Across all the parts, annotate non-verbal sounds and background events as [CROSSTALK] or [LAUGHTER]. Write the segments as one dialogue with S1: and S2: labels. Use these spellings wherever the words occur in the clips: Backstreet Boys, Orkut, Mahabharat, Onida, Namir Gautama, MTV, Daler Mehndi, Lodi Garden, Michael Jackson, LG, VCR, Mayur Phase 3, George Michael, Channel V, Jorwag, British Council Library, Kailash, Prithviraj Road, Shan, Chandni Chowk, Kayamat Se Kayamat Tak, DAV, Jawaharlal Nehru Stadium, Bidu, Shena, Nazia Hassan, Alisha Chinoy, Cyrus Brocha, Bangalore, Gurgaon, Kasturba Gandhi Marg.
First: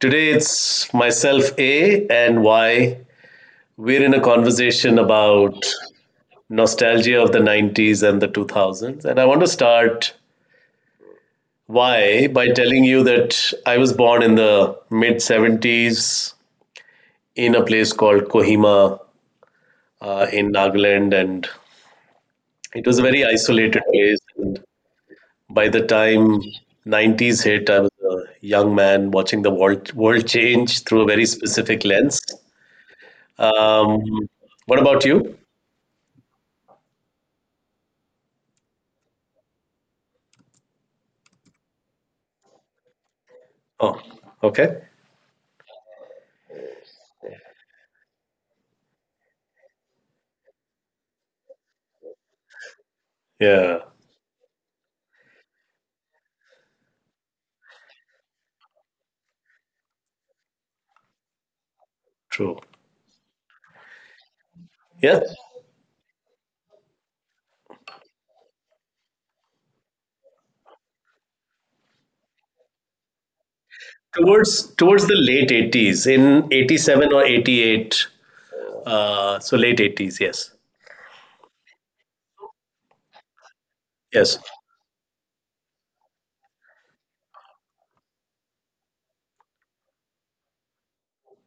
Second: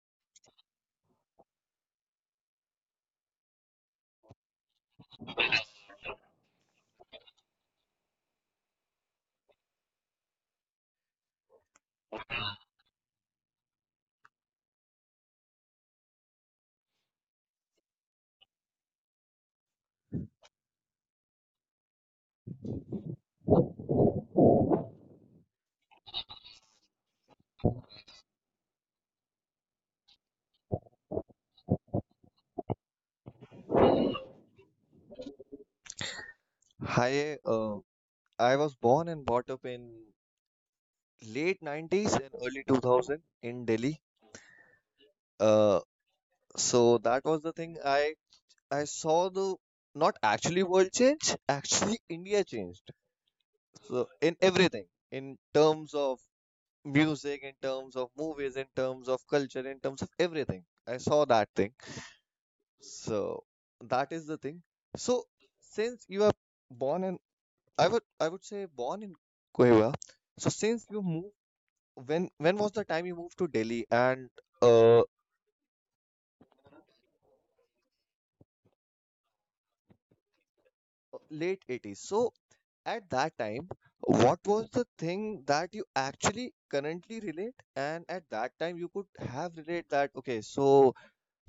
S1: Today it's myself, A, and Y. We're in a conversation about nostalgia of the 90s and the 2000s. And I want to start, Y, by telling you that I was born in the mid 70s in a place called Kohima in Nagaland. And it was a very isolated place. And by the time 90s hit, I was a young man watching the world change through a very specific lens. Um, what about you?
S2: Hi, I was born and brought up in late 90s and early 2000 in Delhi.
S1: Oh, okay.
S2: Uh, so that was the thing I saw the not actually world change, actually [LAUGHS] India changed.
S1: Yeah,
S2: So in everything, in terms of music, in terms of movies, in terms of culture, in terms of everything, I saw that thing.
S1: true.
S2: So that is the thing.
S1: Yeah.
S2: So since you are born in, I would say born in Coimbra, so since you moved, when was the time you moved to Delhi? And
S1: Towards
S2: uh,
S1: towards the late 80s, in 87 or 88. So late 80s, yes.
S2: late 80s? So at that time, what
S1: Yes.
S2: was the thing that you actually currently relate? And at that time, you could have relate that, okay, so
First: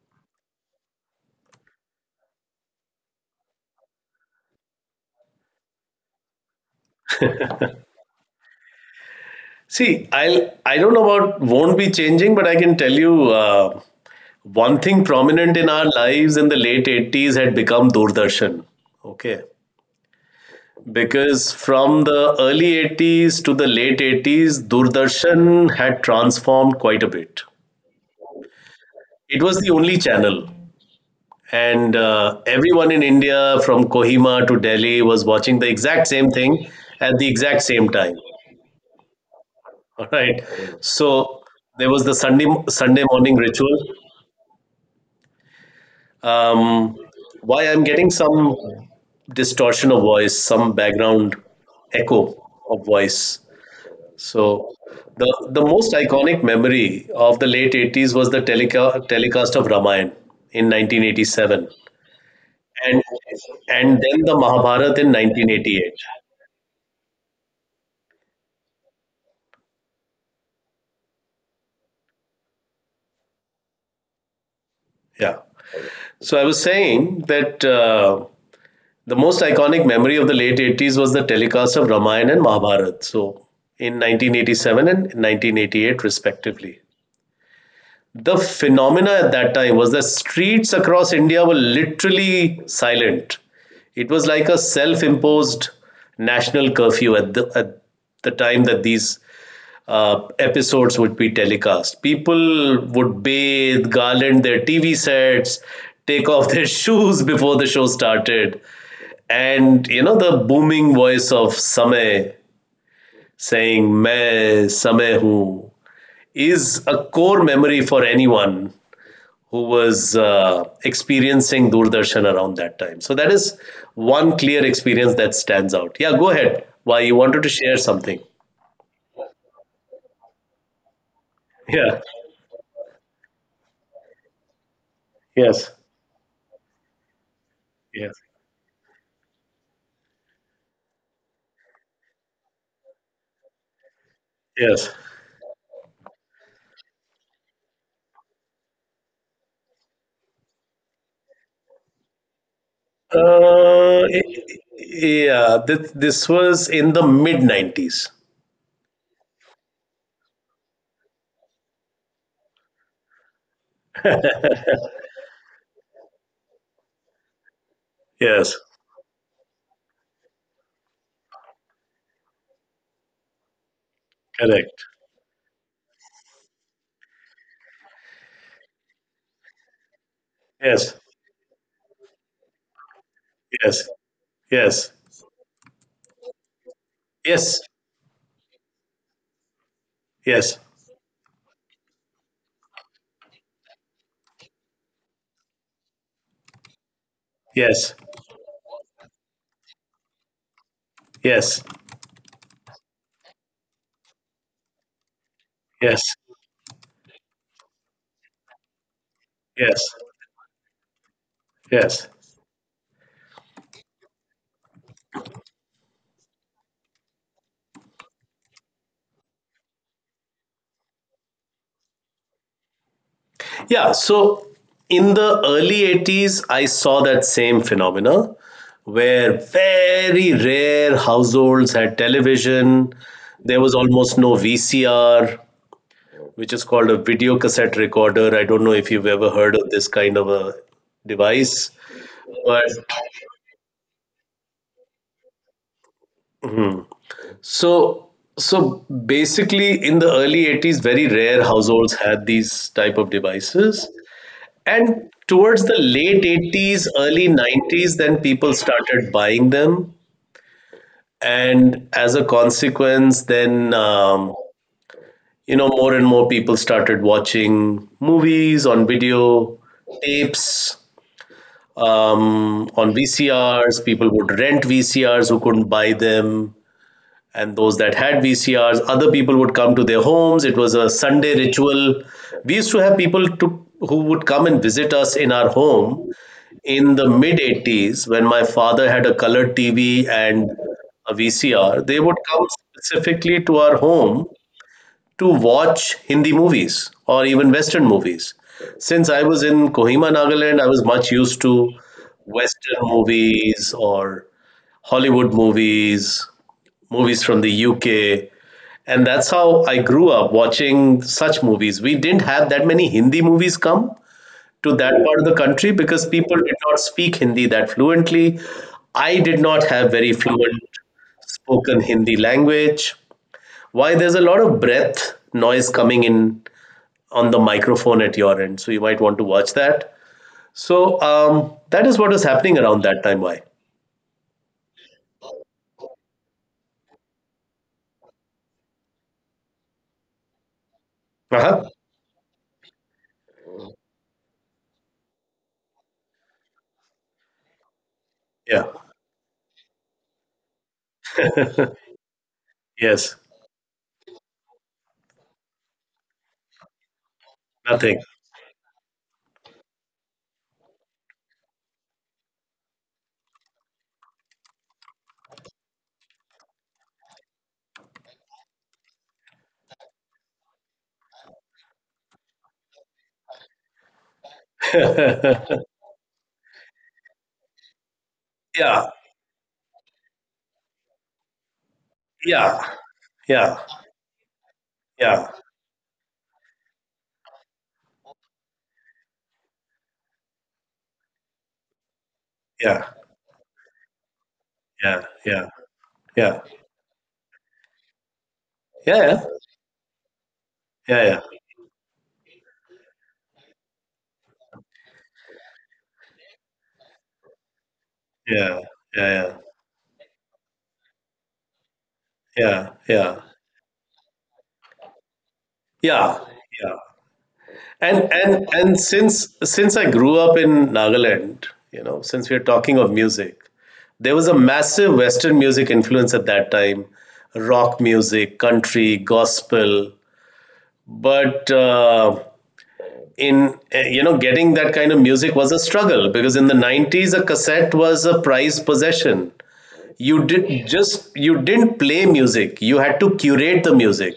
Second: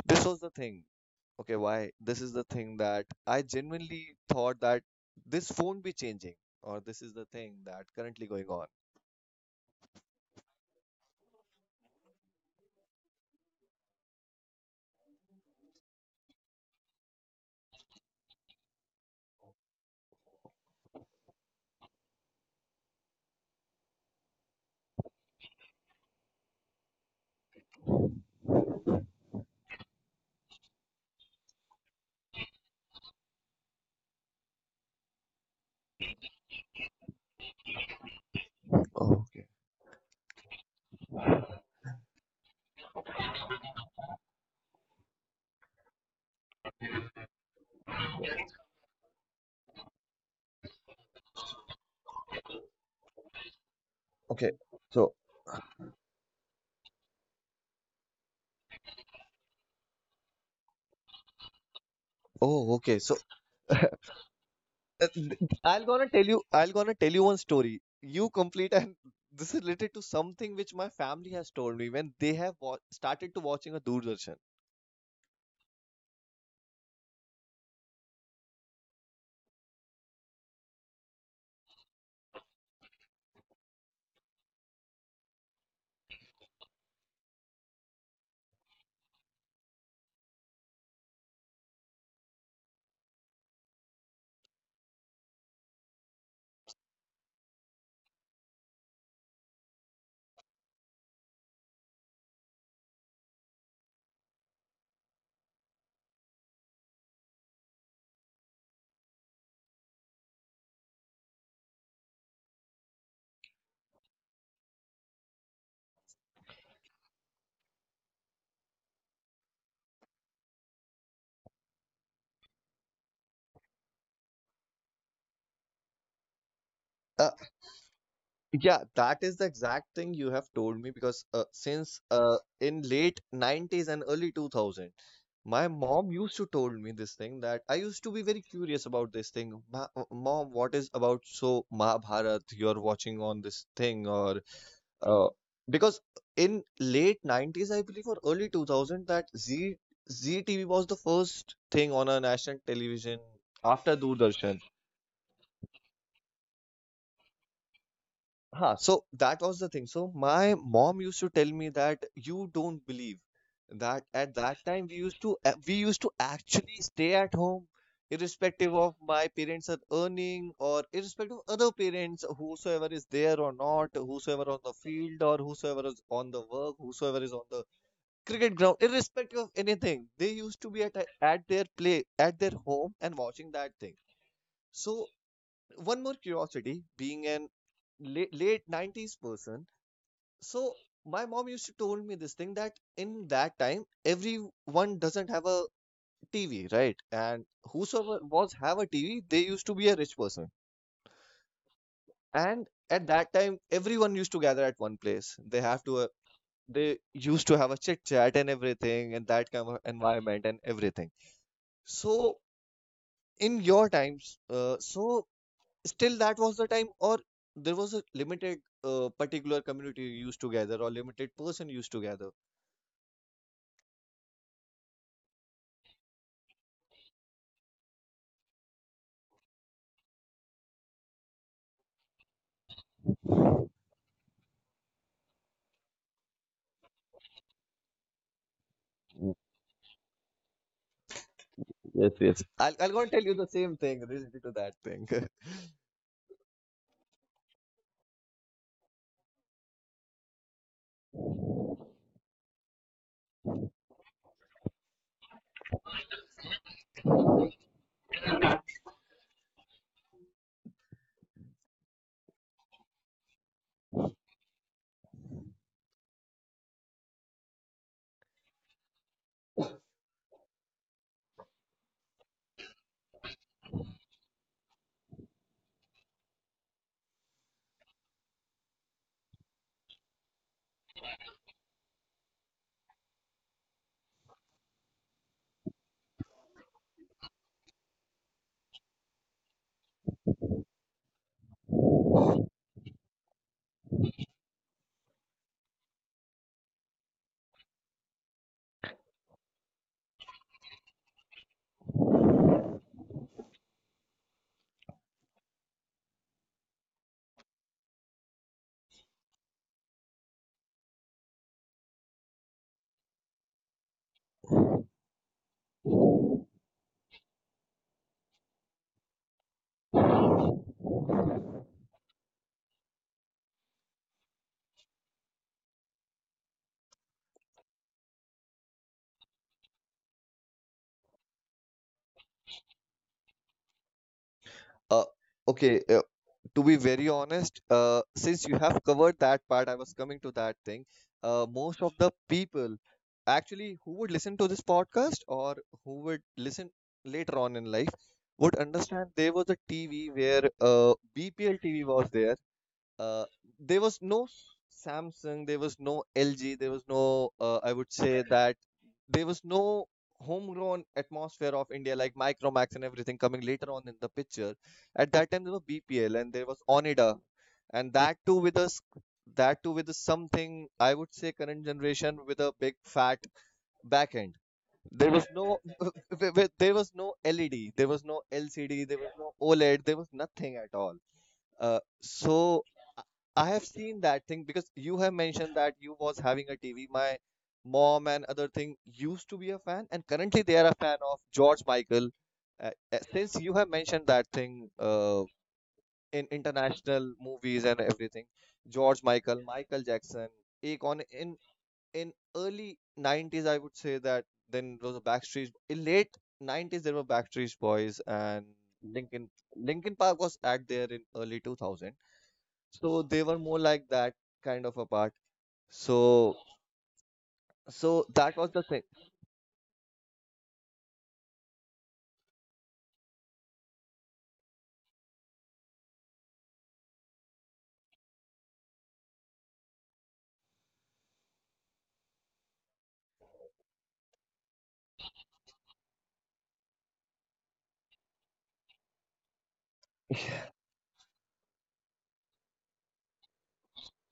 S2: this was the thing. Okay, why? This is the thing that I genuinely thought that this won't be changing, or this is the thing that currently going on.
S1: See, I don't know about won't be changing, but I can tell you one thing prominent in our lives in the late 80s had become Doordarshan. Okay. Because from the early 80s to the late 80s, Doordarshan had transformed quite a bit. It was the only channel. And everyone in India, from Kohima to Delhi, was watching the exact same thing at the exact same time.
S2: Oh, okay.
S1: All right. So there was the Sunday morning ritual. Um, why I'm getting some distortion of voice, some background echo of voice.
S2: Okay,
S1: So
S2: so.
S1: the most iconic memory of the late 80s was the telecast of Ramayana in 1987
S2: Oh, okay.
S1: and
S2: So,
S1: and then the Mahabharata in
S2: I'll
S1: 1988.
S2: gonna tell you. I'll gonna tell you one story. You complete and [LAUGHS] this is related to something which my family has told me when they have started to watching a Doordarshan.
S1: Yeah. So I was saying that the most iconic memory of the late 80s was the telecast of Ramayana and Mahabharata. So in 1987 and 1988 respectively. The phenomena at that time was the streets across India were literally silent. It was like a self-imposed national curfew at the time that these episodes would be telecast. People would bathe, garland their TV sets, take off their [LAUGHS] shoes before the show started, and you know the booming voice of Samay saying "Main Samay hoon." is a core memory for anyone who was experiencing Doordarshan around that time. So that is one clear experience that stands out. Yeah, go ahead. Why you
S2: Uh,
S1: wanted to share something?
S2: yeah, that is the exact thing you have told me, because
S1: Yeah.
S2: since in late 90s and early 2000,
S1: Yes.
S2: my mom used to told me this thing that I used
S1: Yes.
S2: to be very curious about this thing. Mom, what is about, so Mahabharat you're watching on this thing? Or
S1: Yes.
S2: Uh, because in late 90s, I believe, or early 2000, that Z ZTV was the first thing on a national television
S1: Uh,
S2: after Doordarshan.
S1: yeah. This was in the mid nineties. [LAUGHS]
S2: Huh, so that was the thing. So my mom used to tell me that you don't believe that at that time we used to, we used to actually stay at home,
S1: Yes.
S2: irrespective of my parents are earning, or irrespective of other parents, whosoever is there or not, whosoever on the
S1: Correct.
S2: field or whosoever is on the work, whosoever is on the cricket ground, irrespective of anything. They used to be
S1: Yes.
S2: at their play, at their home and watching that
S1: Yes.
S2: thing.
S1: Yes.
S2: So one more curiosity, being an
S1: Yes.
S2: late nineties person,
S1: Yes.
S2: so my mom used to told me this thing that in that time everyone doesn't have a TV, right? And
S1: Yes.
S2: whosoever was have a TV, they used to be a rich person.
S1: Yes.
S2: And at that time, everyone used to gather at one place. They have
S1: Yes.
S2: to, they used to have a chit chat and everything, and that kind
S1: Yes.
S2: of environment and everything.
S1: Yes.
S2: So in your times, so still that was the time, or there was a limited particular community you used to gather, or limited person used to gather?
S1: Yeah, so in the early 80s, I saw that same phenomena where very rare households had television. There was almost no VCR, which is called a video cassette recorder. I don't know if you've ever heard of this kind of a device.
S2: Yes, yes.
S1: But
S2: I'll go and tell you the same thing related to that thing. [LAUGHS]
S1: so so basically in the early 80s, very rare households had these type of devices. And towards the late 80s, early 90s, then people started buying them. And as a consequence, then, more and more people started watching movies on video tapes, on VCRs. People would rent VCRs who couldn't buy them. And those that had VCRs, other people would come to their homes. It was a Sunday ritual. We used to have people who would come and visit us in our home in the mid 80s when my father had a color TV and a VCR. They would come specifically to our home to watch Hindi movies or even Western movies. Since I was in Kohima, Nagaland, I was much used to Western movies or Hollywood movies from the UK. And that's how I grew up watching such movies. We didn't have that many Hindi movies come to that part of the country because people did not speak Hindi that fluently. I did not have very fluent spoken Hindi language. Why there's a lot of breath noise coming in on the microphone at your end, so you might want to watch that. So that is what was happening around that time. Why?
S2: uh, okay, to be very honest, since you have covered that part, I was coming to that thing.
S1: Uh huh.
S2: Most of the people actually who would listen to this podcast, or who would listen later on in life, would
S1: Yeah.
S2: understand there was a TV where BPL
S1: [LAUGHS]
S2: TV was there.
S1: Yes.
S2: uh, there was no Samsung, there was no LG, there was no, I would
S1: Nothing.
S2: say that there was no homegrown atmosphere of India like Micromax and everything coming later on in the picture. At that time, there was BPL and there was Onida, and that too with us, that too with a something, I would say, current generation with a big fat back end.
S1: [LAUGHS]
S2: There was
S1: Yeah.
S2: no, [LAUGHS] there was no LED, there was no LCD, there was no OLED, there was nothing at all. Uh,
S1: Yeah,
S2: so I
S1: yeah,
S2: have seen that thing because you have
S1: yeah,
S2: mentioned that you was having a TV. My mom and other thing used to be a fan, and currently they are a fan of George Michael.
S1: yeah,
S2: Since you have mentioned that thing,
S1: yeah, yeah,
S2: in
S1: yeah,
S2: international movies and everything,
S1: yeah,
S2: George
S1: yeah,
S2: Michael, Michael Jackson,
S1: yeah,
S2: Akon,
S1: yeah,
S2: in early 90s, I would say that then it was a Backstreet. In late 90s, there were Backstreet Boys, and
S1: yeah, yeah,
S2: Linkin
S1: yeah,
S2: Linkin Park was at there in early 2000,
S1: yeah.
S2: so
S1: Yeah.
S2: they were more like that kind of a part.
S1: Yeah.
S2: So
S1: Yeah.
S2: so
S1: And
S2: that
S1: and
S2: was the
S1: and
S2: thing.
S1: since since I grew up in Nagaland, since we're talking of music, there was a massive Western music influence at that time, rock music, country, gospel. But getting that kind of music was a struggle because in the 90s, a cassette was a prized possession. You didn't play music, you had to curate the music,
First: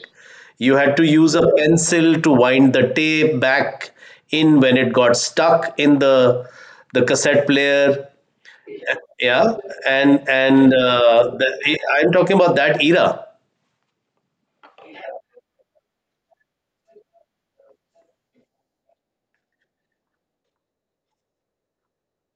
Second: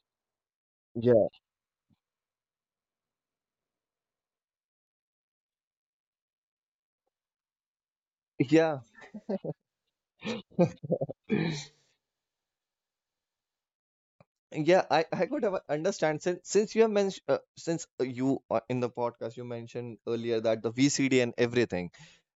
S1: you had to
S2: Yeah.
S1: use a pencil to wind the tape back in when it got stuck in the cassette player.
S2: Yeah,
S1: Yeah. I'm talking about that era.
S2: yeah, I could have understand, since you have mentioned, since you in the podcast you mentioned earlier that the VCD and everything.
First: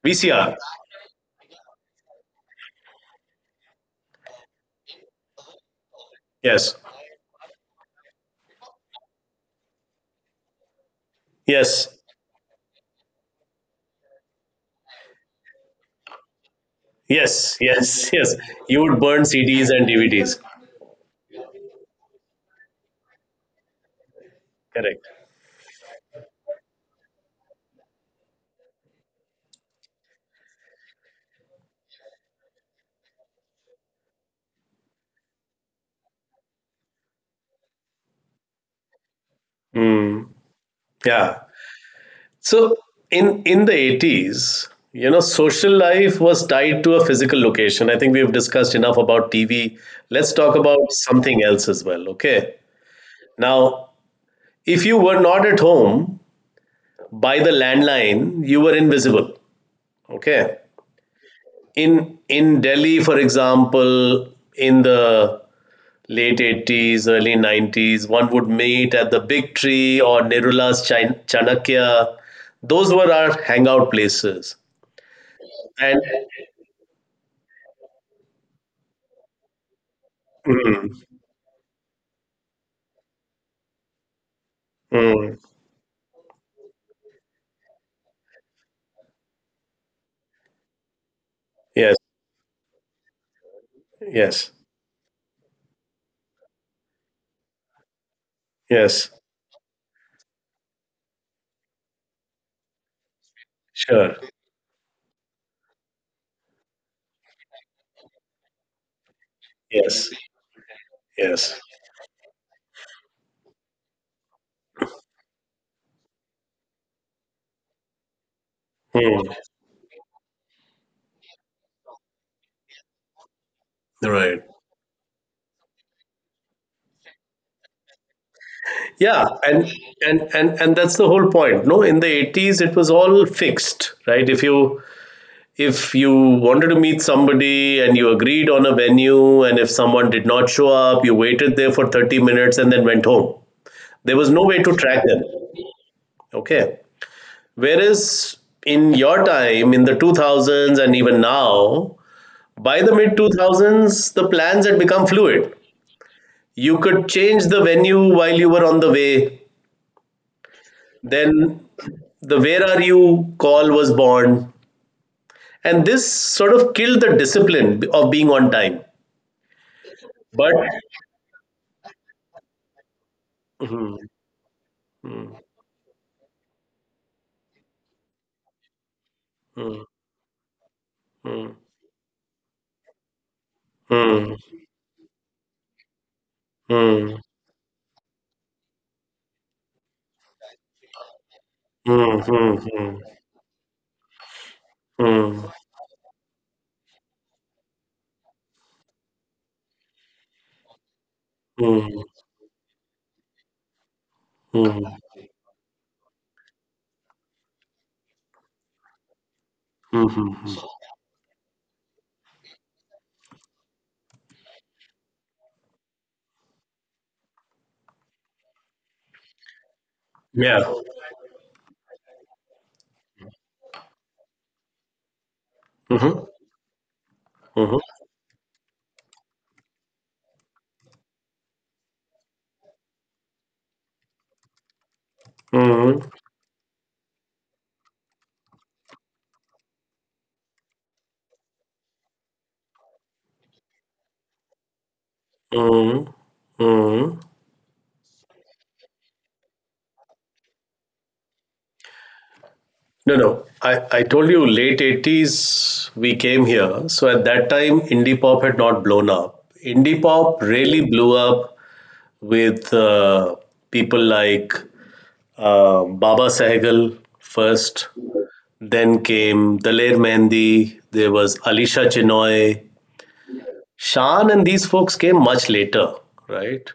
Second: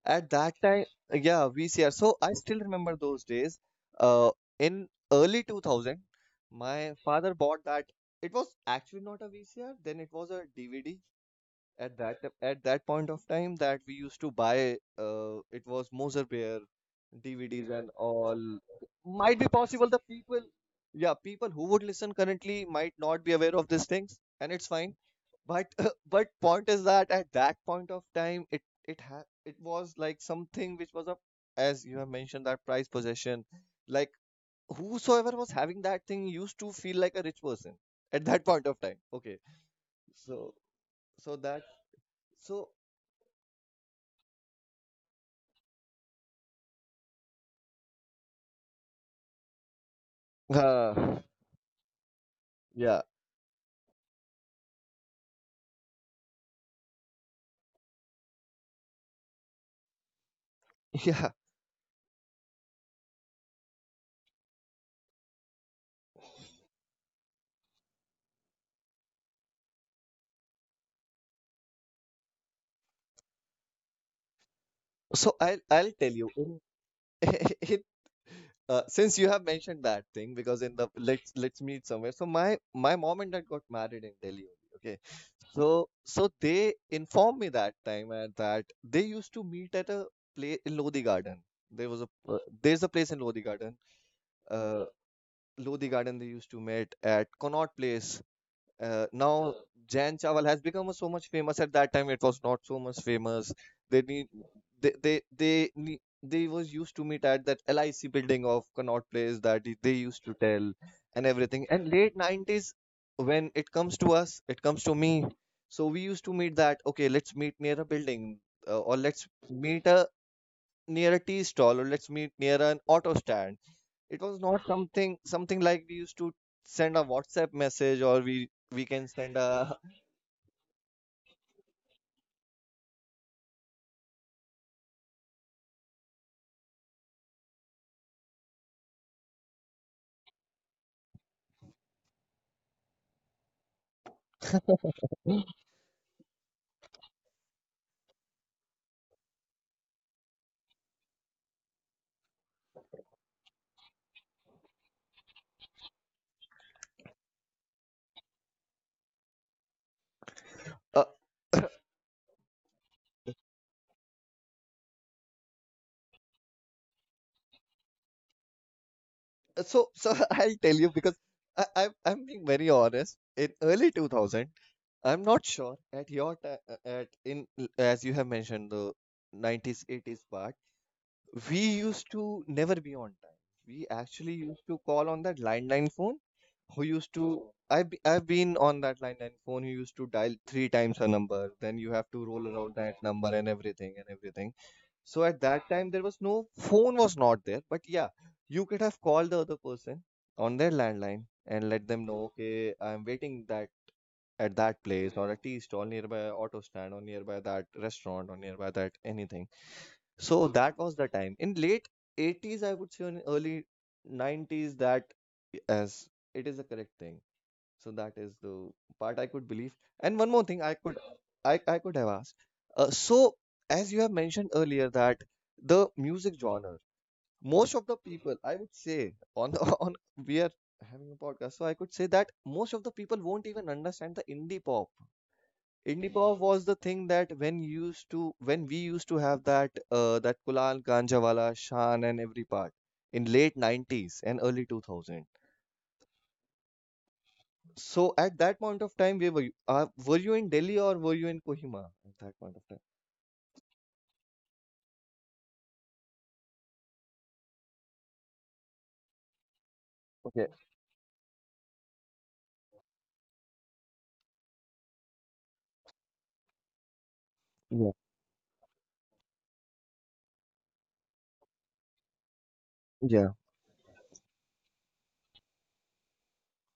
S2: At that
S1: VCR.
S2: time, yeah, VCR. So I still remember those days. Uh, in early 2000,
S1: Yes.
S2: my father bought that. It was actually not a VCR, then it was a DVD
S1: Yes.
S2: at that at that point of time, that we used to buy, it was Moser Bear
S1: Yes.
S2: DVDs and
S1: Yes. Yes.
S2: all.
S1: You would burn
S2: Might be
S1: CDs and
S2: possible the
S1: DVDs.
S2: people, yeah, people who would listen currently might not be aware of these things, and it's fine.
S1: Correct.
S2: But [LAUGHS] but point is that at that point of time, it ha it was like something which was a, as you have mentioned, that prized possession, like, whosoever was having that thing used to feel like a rich person at that point of time, okay? So so
S1: Yeah.
S2: that, so,
S1: So in the 80s, social life was tied to a physical location. I think we've discussed enough about TV. Let's talk about
S2: Uh,
S1: something else as well, okay?
S2: yeah,
S1: Now, if you were not at home by the landline, you were invisible, okay?
S2: [LAUGHS] yeah.
S1: In Delhi, for example, in the late 80s, early 90s, one would meet at the Big Tree or Nirula's Chan- Chanakya. Those were our hangout places.
S2: So I'll
S1: And
S2: tell you in, [LAUGHS] in, since you have mentioned that thing, because in the,
S1: mm,
S2: let's meet somewhere. So my mom and dad got married in Delhi only. Okay,
S1: mm,
S2: so they informed me that time, and that they used to meet at a place in Lodi Garden. There
S1: yes,
S2: was a, there's a place in Lodi Garden.
S1: yes,
S2: Uh, Lodi Garden, they used to meet at Connaught Place.
S1: yes,
S2: Now Jan Chawal has become so much famous. At that time, it was not so much famous. They
S1: sure,
S2: need, they need, they was used to meet at that LIC building of Connaught Place that they
S1: yes,
S2: used to tell and
S1: yes,
S2: everything. And late 90s, when it comes to us, it comes to me. So we used to meet that, okay, let's meet near a building, or
S1: mm,
S2: let's meet a near a tea stall, or let's meet near an auto stand. It was
S1: right.
S2: not something like we used to send a WhatsApp message, or we can
S1: Yeah,
S2: send
S1: and
S2: a,
S1: and and and that's the whole point. No, in the 80s it was all fixed, right? If you wanted to meet somebody and you agreed on a venue and if someone did not show up, you waited there for 30 minutes and then went home. There was no way to track them. Okay. Whereas in your time, in the 2000s and even now. By the mid 2000s, the plans had become fluid. You could change the venue while you were on the way.
S2: a
S1: Then the Where Are You call was born. And this sort of killed the discipline of being on time.
S2: so [LAUGHS]
S1: But.
S2: I'll tell you because I'm being very honest. In early
S1: Hmm,
S2: 2000, I'm
S1: hmm,
S2: not sure at your time, at in as you have mentioned the
S1: hmm,
S2: 90s 80s part.
S1: hmm,
S2: We used to never be on time. We
S1: hmm,
S2: actually
S1: hmm,
S2: used to call on that landline phone who used
S1: hmm,
S2: to, I've been on that line and phone, who used to dial three times a number, then you have
S1: hmm,
S2: to roll
S1: hmm,
S2: around
S1: hmm,
S2: that number and everything and everything. So at that time, there was no phone, was not there, but yeah, you could have called the other person on their landline and
S1: hmm,
S2: let
S1: hmm,
S2: them know, okay, I'm waiting that at that place, or a tea stall nearby, auto stand, or nearby that restaurant, or nearby that anything.
S1: hmm.
S2: So
S1: Hmm.
S2: that was the time. In late 80s, I would say, in early 90s, that, as it is the correct thing, so that is the part I could believe. And one more thing
S1: Yeah.
S2: I could, I could have asked. So as you have mentioned earlier, that the
S1: Mhm,
S2: music genre, most
S1: mhm,
S2: of the people, I would say, on the, [LAUGHS] on, we are having a podcast, so I could say that most of the people won't even understand the indie pop.
S1: mhm,
S2: Indie pop was the thing that when we used to have that, that Kunal Ganjawala, Shan, and every part in late 90s and early 2000.
S1: mhm, mhm.
S2: So at that point of time, where were you? Were you in Delhi, or were you in Kohima at that point of time?
S1: No, no. I told you late 80s we came here. So at that time, indie pop had not blown up. Indie pop
S2: Okay.
S1: really blew up with people like Baba Sehgal first.
S2: Yeah.
S1: Then came Daler Mehndi. There was Alisha Chinoy.
S2: Yeah.
S1: Shan and these folks came much later, right?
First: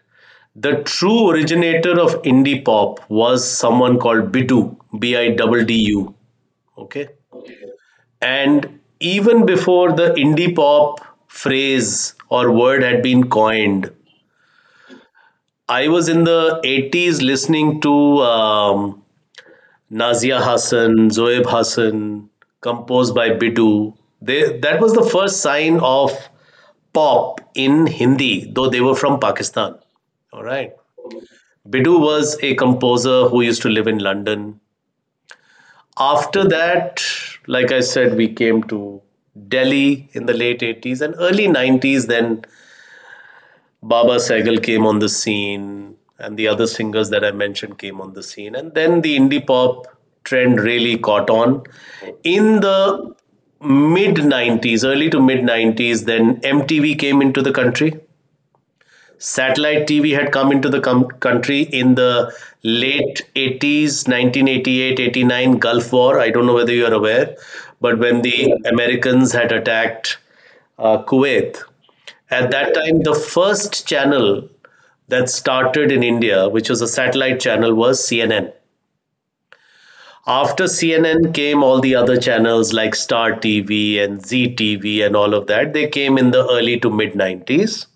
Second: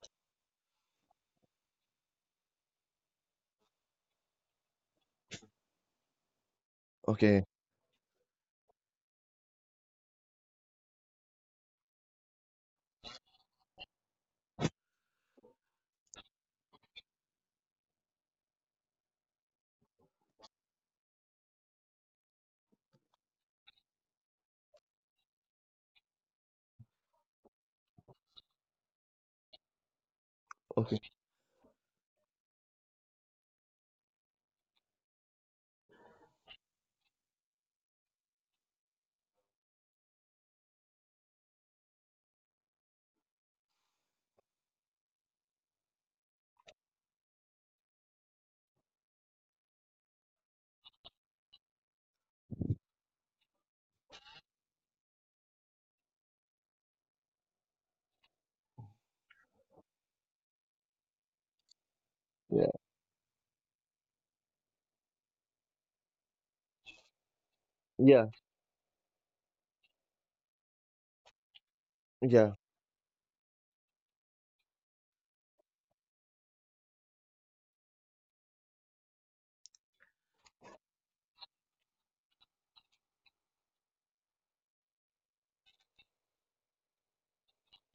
S1: The true originator of indie pop was someone called Bidu, Biddu. Okay.
S2: Okay.
S1: And even before the indie pop phrase or word had been coined, I was in the 80s listening to um, Nazia Hassan, Zoeb Hassan, composed by Bidu. That was the first sign of pop in Hindi, though they were from Pakistan. All right.
S2: Okay.
S1: Bidu was a composer who used to live in London. After that, like I said, we came to Delhi in the late 80s and early 90s. Then Baba Sehgal came on the scene, and the other singers that I mentioned came on the scene. And then the indie pop trend really caught on. In the mid 90s, early to mid 90s, then MTV came into the country. Satellite TV had come into the country in the
S2: Yeah.
S1: late 80s, 88, 89. Gulf War. I don't know whether you are aware, but when
S2: Yeah.
S1: the Americans had attacked Kuwait, at
S2: Yeah.
S1: that time, the first channel that started in India, which was a satellite channel, was CNN. After CNN came all the other channels like Star TV and ZTV and all of that. They came in the early to mid 90s.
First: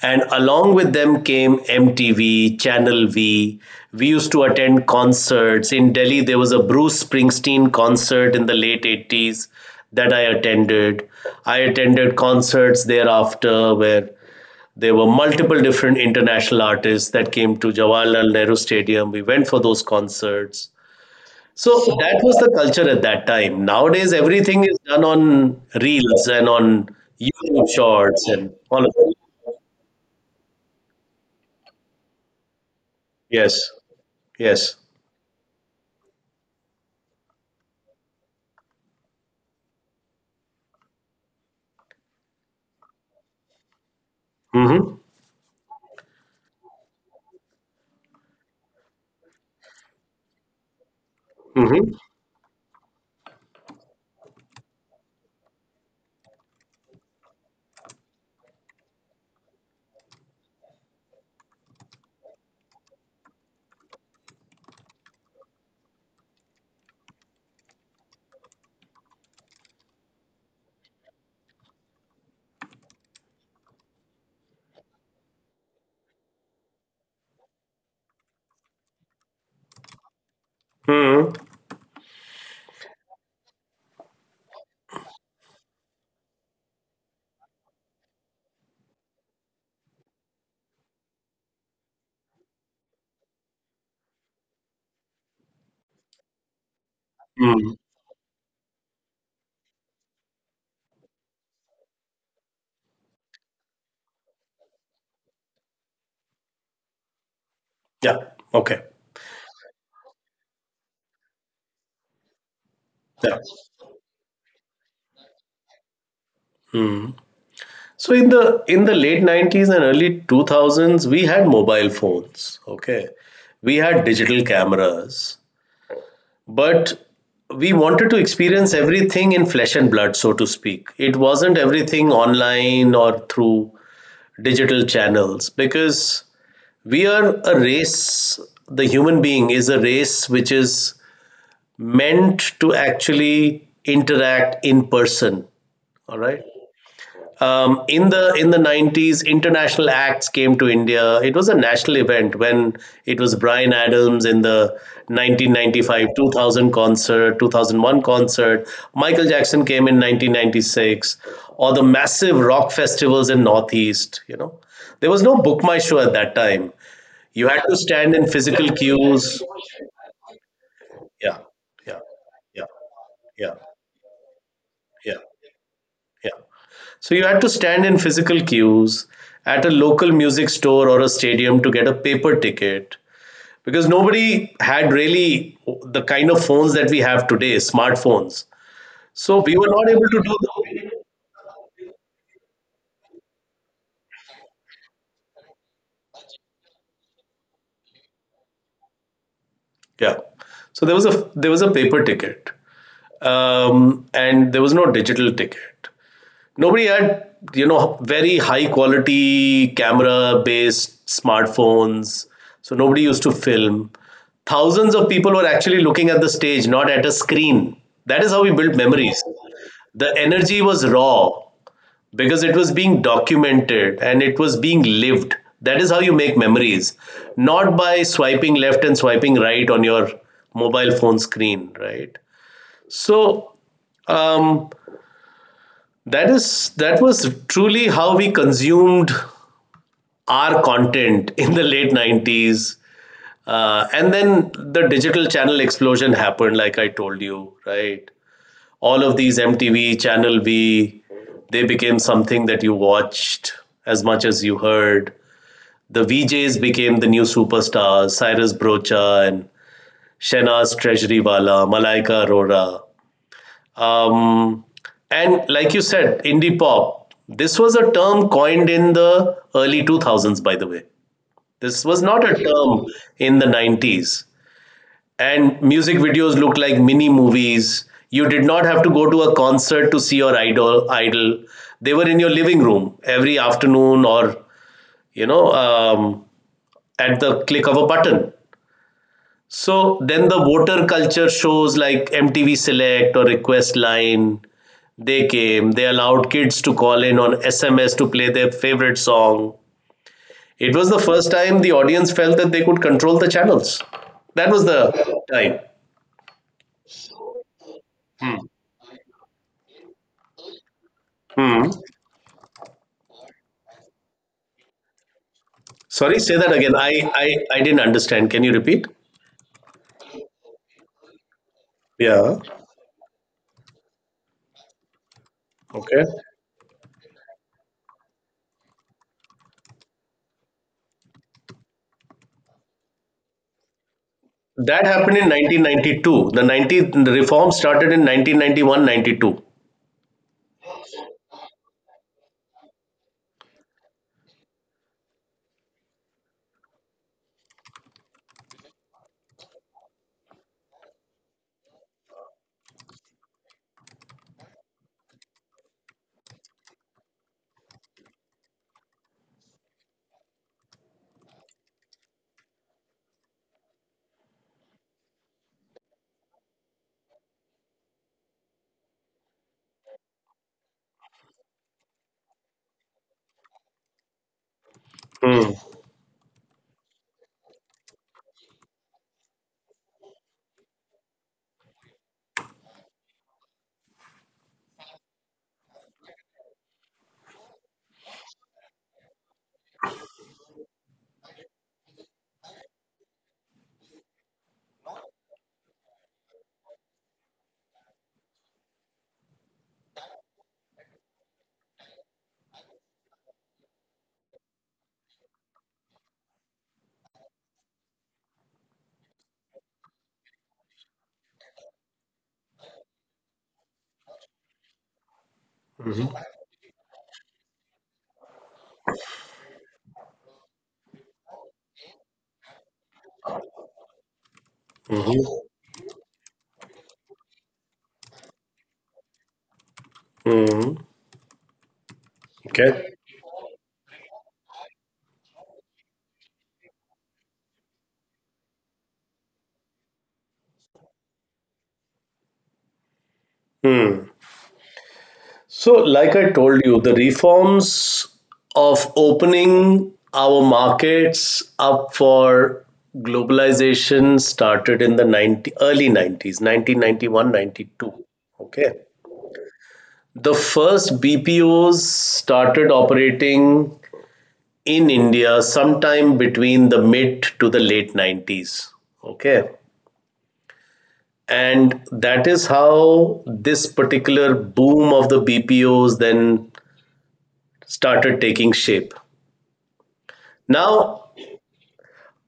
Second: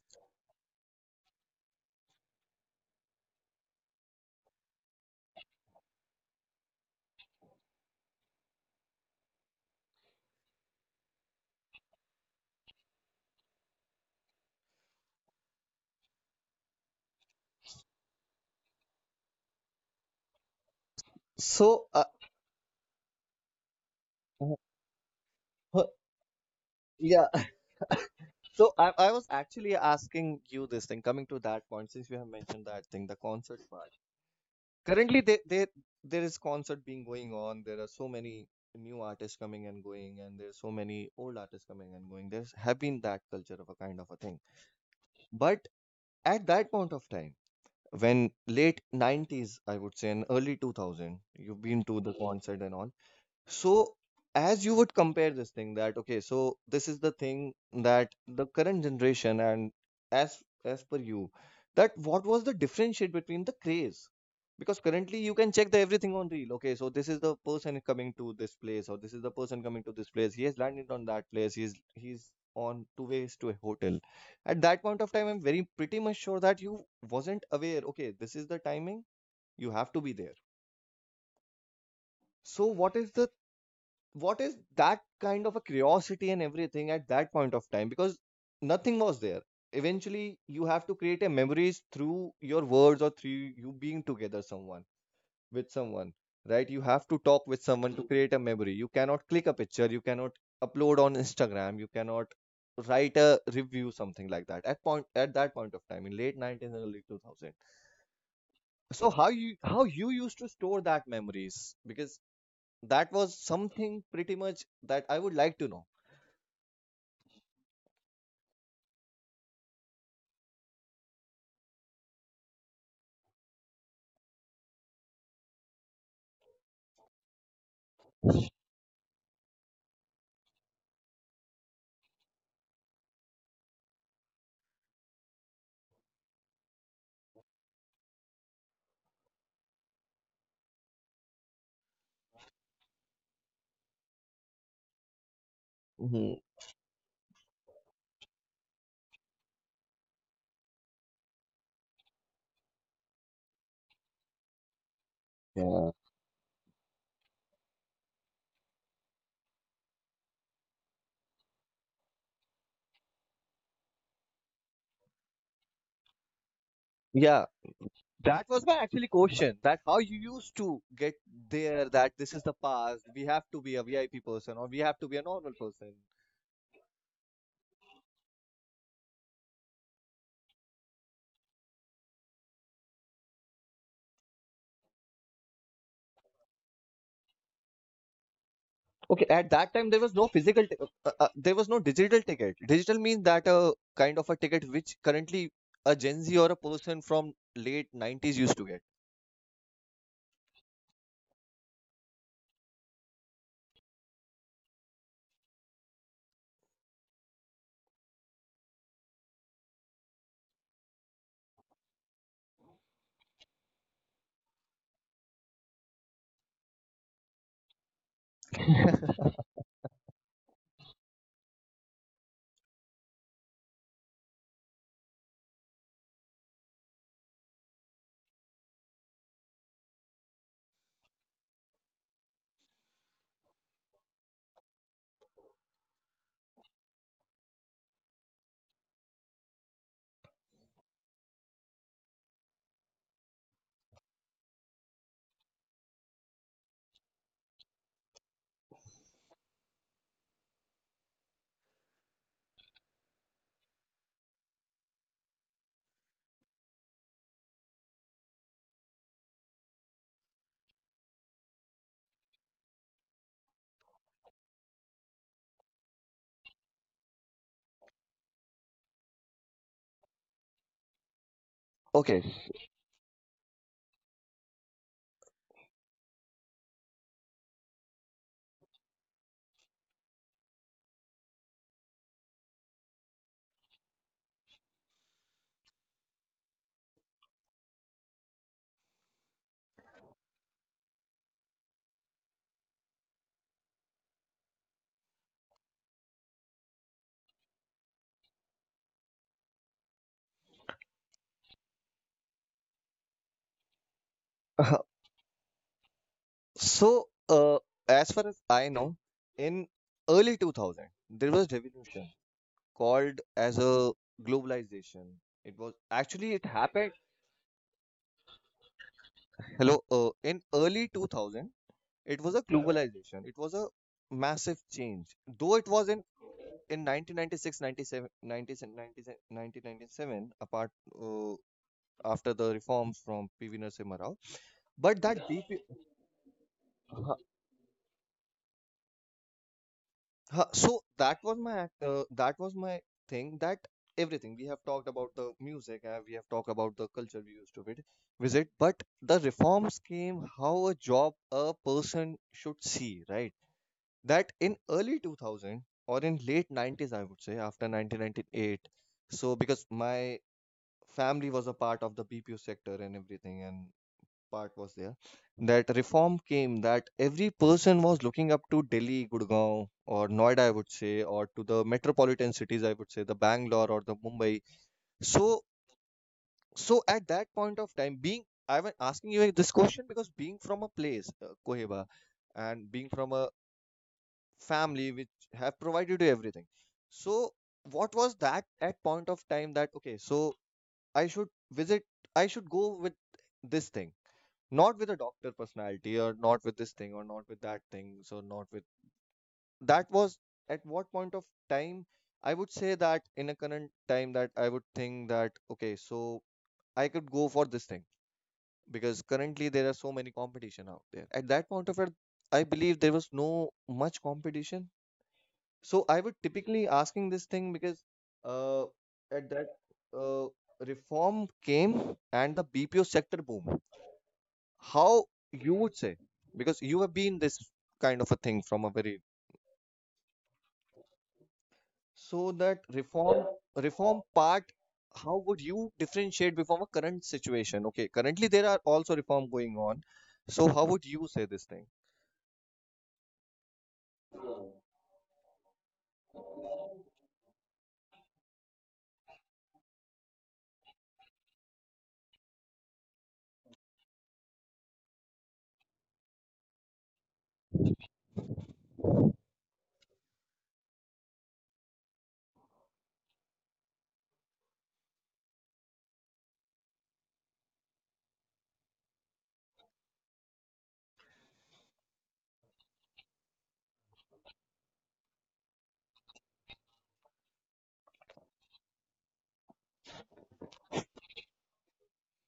S1: And along with them came MTV, Channel V. We used to attend concerts. In Delhi, there was a Bruce Springsteen concert in the late 80s that I attended. I attended concerts thereafter where there were multiple different international artists that came to Jawaharlal Nehru Stadium. We went for those concerts. So
S2: So,
S1: that was the culture at that time. Nowadays,
S2: uh,
S1: everything is done on reels and on
S2: yeah.
S1: YouTube shorts
S2: [LAUGHS]
S1: and
S2: So
S1: all
S2: I,
S1: of
S2: I
S1: that.
S2: was actually asking you this thing, coming to that point, since you have mentioned that thing, the
S1: Yes.
S2: concert part.
S1: Yes.
S2: Currently, there is concert being going on. There are so many new artists coming and going, and there's so many old artists coming and going. There's have been that culture of a kind of a thing.
S1: Mm-hmm.
S2: But at that point of time, when late 90s, I would say, and early 2000, you've been
S1: Mm-hmm.
S2: to the concert and all. So, as you would compare this thing, that okay, so this is the thing that the current generation, and, as per you, that what was the differentiate between the craze? Because currently you can check the everything on reel. Okay, so this is the person coming to this place, or this is the person coming to this place. He has landed on that place. He's on two ways to a hotel. At that point of time, I'm very pretty much sure that you wasn't aware. Okay, this is the timing. You have to be there.
S1: Mm-hmm.
S2: So, what is the what is that kind of a curiosity and everything at that point of time, because nothing was there. Eventually you have to create a memories through your words or through you being together someone with someone, right? You have to talk with
S1: Mm.
S2: someone to create a memory. You cannot click a picture, you cannot upload on Instagram, you cannot write a review, something like that at point at that point of time in late 90s and early 2000.
S1: Yeah. Okay.
S2: So how you used to store that memories, because that was
S1: Yeah.
S2: something pretty much that I would like to know.
S1: So in the late 90s and early 2000s, we had mobile phones. Okay. We had digital cameras, but we wanted to experience everything in flesh and blood, so to speak. It wasn't everything online or through digital channels because we are a race. The human being is a race which is meant to actually interact in person. All
S2: Mhm.
S1: right. In the 90s, international acts came to India. It was a national event when it was Brian Adams in the
S2: Yeah.
S1: 1995 2000 concert, 2001 concert. Michael Jackson came in 1996, or the massive rock festivals in Northeast. There was no book my show at that time.
S2: Yeah.
S1: You had to stand in
S2: That was
S1: physical
S2: my actually
S1: queues.
S2: question. That how you used to get
S1: Yeah,
S2: there,
S1: yeah,
S2: that this is the
S1: yeah,
S2: past, we have
S1: yeah.
S2: to be a VIP person or we have to
S1: Yeah,
S2: be a normal person.
S1: yeah. So you had to stand in physical queues at a local music store or a stadium to get a paper ticket because nobody had really the kind of phones that we have today, smartphones.
S2: Okay,
S1: So
S2: at
S1: we were
S2: that time
S1: not
S2: there
S1: able
S2: was
S1: to
S2: no
S1: do
S2: physical,
S1: that.
S2: there was no digital ticket. Digital means that a kind of a ticket which currently a Gen Z or a person from late 90s used to get.
S1: Yeah. So there was a paper ticket, and there was no digital ticket. Nobody had, very high quality camera based smartphones. So nobody used to film. Thousands of people were actually looking at the stage, not at a screen. That is how we built memories. The energy was raw because it was being documented and it was being lived. That is how you make memories, not by swiping left and swiping right on your mobile phone screen, right? So, um, that was truly how we consumed our content in the late 90s and then the digital channel explosion happened, like I told you, right? All of these MTV, Channel V, they became something that you watched as much as you heard. The VJs became the new superstars: Cyrus Brocha and Shena's Treasury Wala, Malaika Arora. um, and like you said, indie pop. This was a term coined in the early 2000s, by the way. This was not
S2: Okay.
S1: a term in the 90s. And music videos looked like mini movies. You did not have to go to a concert to see your idol. They were in your living room every afternoon or, you know, um, at the click of a button. So then the voter culture shows like MTV Select or Request Line. They came, they allowed kids to call in on SMS to play their favorite song. It was the first time the audience felt that they could control the channels. That was
S2: [LAUGHS]
S1: the time.
S2: So, as far as I know, in early 2000, there was
S1: Hmm.
S2: revolution called as a globalization. It was
S1: Sorry,
S2: actually
S1: say
S2: it
S1: that again.
S2: happened.
S1: I didn't understand. Can you repeat?
S2: Hello, in early 2000, it was
S1: Yeah.
S2: a globalization. It was a massive change. Though it was
S1: Okay.
S2: in 1996, apart uh, after the reforms from PV Narasimha Rao,
S1: That
S2: but
S1: happened
S2: that
S1: in
S2: deep
S1: 1992. The reform started in 1991, 92.
S2: So that was my that was my thing that everything we have talked about the music, we have talked about the culture we used to visit, but the reforms came how a job a person should see, right? That in early 2000 or in late 90s, I would say after 1998. So because my family was a part of the BPO sector and everything and part was there, that reform came that every person was looking up to Delhi, Gurgaon, or Noida, I would say, or to the metropolitan cities, I would say, the Bangalore or the Mumbai. So,
S1: Hmm.
S2: so at that point of time, being I'm asking you this question because being from a place, Koheba, and being from a family which have provided you everything. So, what was that at point of time that okay, so I should visit, I should go with this thing, not with a doctor personality or not with this thing or not with that thing, so not with that was at what point of time I would say that in a current time that I would think that okay, so I could go for this thing because currently there are so many competition out there. At that point of it, I believe there was no much competition. So I would typically asking this thing because, uh, at that, uh, reform came and the BPO sector boom, how you would say, because you have been this kind of a thing from a very,
S1: Hmm.
S2: so that
S1: Okay.
S2: reform, reform part, how would you differentiate from a current situation? Okay, currently there are also reform going on. So how would you say this thing?
S1: Hmm. So, like I told you, the reforms of opening our markets up for globalization started in the 90, early 90s, one, 92. Okay. The first BPOs started operating in India sometime between the mid to the late 90s. Okay. And that is how this particular boom of the BPOs then started taking shape. Now,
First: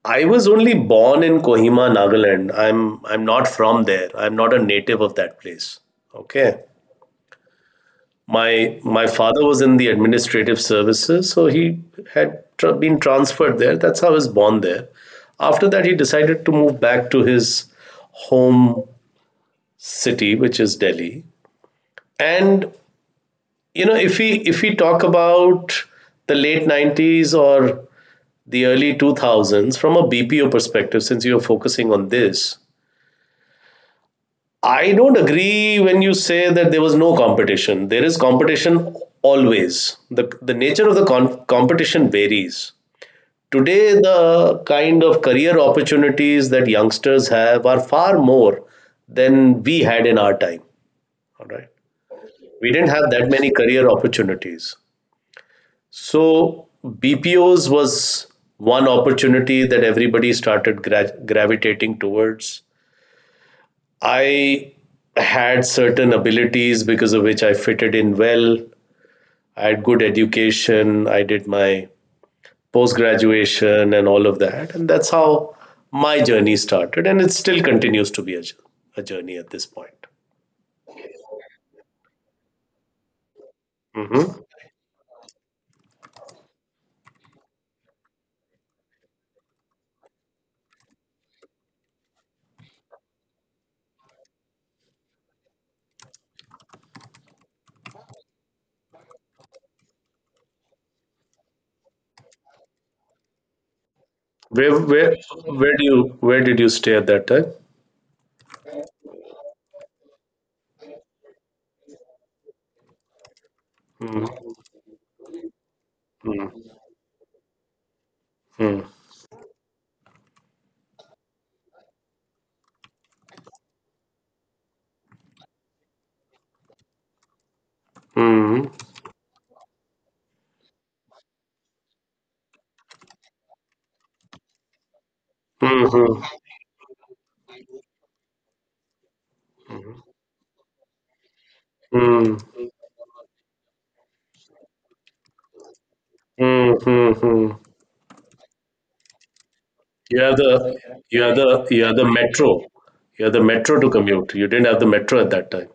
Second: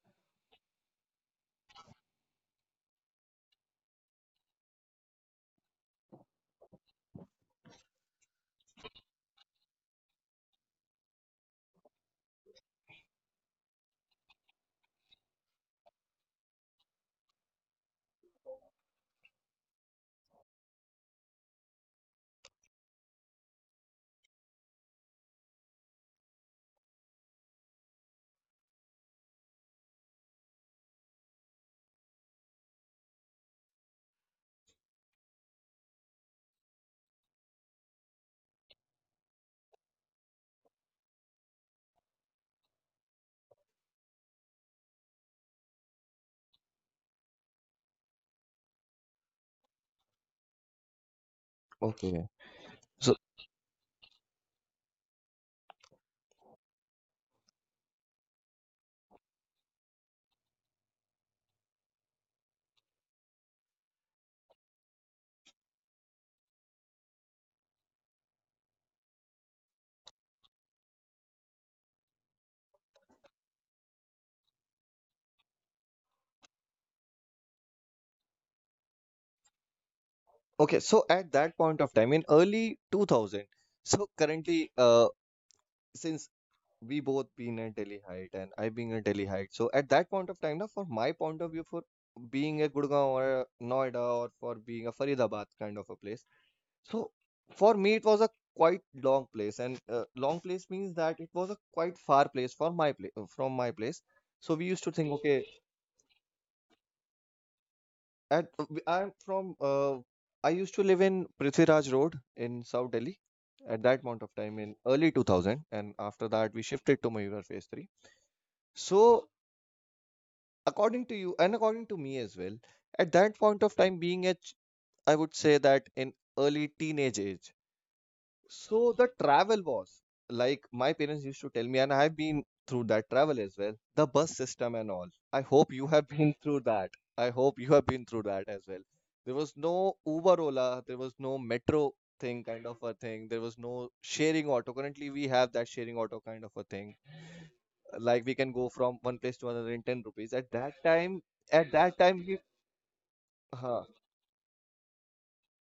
S1: I was only born in Kohima, Nagaland. I'm not from there. I'm not a native of that place. Okay. My father was in the administrative services, so he had been transferred there. That's how I was born there. After that, he decided to move back to his home city, which is Delhi. And if we talk about the late 90s or the early 2000s from a BPO perspective, since you're focusing on this, I don't agree when you say that there was no competition. There is competition always. The nature of the competition varies. Today, the kind of career opportunities that youngsters have are far more than we had in our time. All right.
S2: Okay.
S1: We didn't have
S2: so
S1: that many career opportunities. So, BPOs was one opportunity that everybody started gravitating towards. I had certain abilities because of which I fitted in well. I had good education. I did my post graduation and all of that. And that's how my journey started. And it still continues to be a journey at this point.
S2: okay, so at that point of time in early 2000, so
S1: Hmm.
S2: currently, since we both been a Delhi height and I being a Delhi height. So at that point of time, now for my point of view, for being a Gurgaon or a Noida or for being a Faridabad kind of a place. So for me, it was a quite long place, and long place means that it was a quite far place for my place from my place. So we
S1: Where,
S2: used to think,
S1: where,
S2: okay,
S1: where, do you, where did you stay at that time?
S2: at I'm from, I used to live in Prithviraj Road in South Delhi at that
S1: Mm.
S2: point of time in early 2000, and after
S1: Hmm.
S2: that we shifted to Mayur phase 3.
S1: Mm.
S2: So according to you and according to me as well, at that point of time, being at, I would say that in early teenage age.
S1: Hmm.
S2: So
S1: Mm.
S2: the travel was like, my parents used to tell me and I've been through that travel as well, the bus system and all. I hope you have
S1: Hmm.
S2: been [LAUGHS] through that. I hope you have been through that as well. There was no Uber, Ola, there was no metro
S1: Mm. Hmm.
S2: thing, kind of a thing. There was no sharing auto. Currently we have that sharing auto kind of a
S1: Mm.
S2: thing,
S1: Mm.
S2: like we can go from one place to another in 10
S1: You have
S2: rupees. At that
S1: the you
S2: time,
S1: have the
S2: at
S1: you have
S2: that
S1: the
S2: time we
S1: metro. You have the metro
S2: huh,
S1: to commute. You didn't have the metro at that time.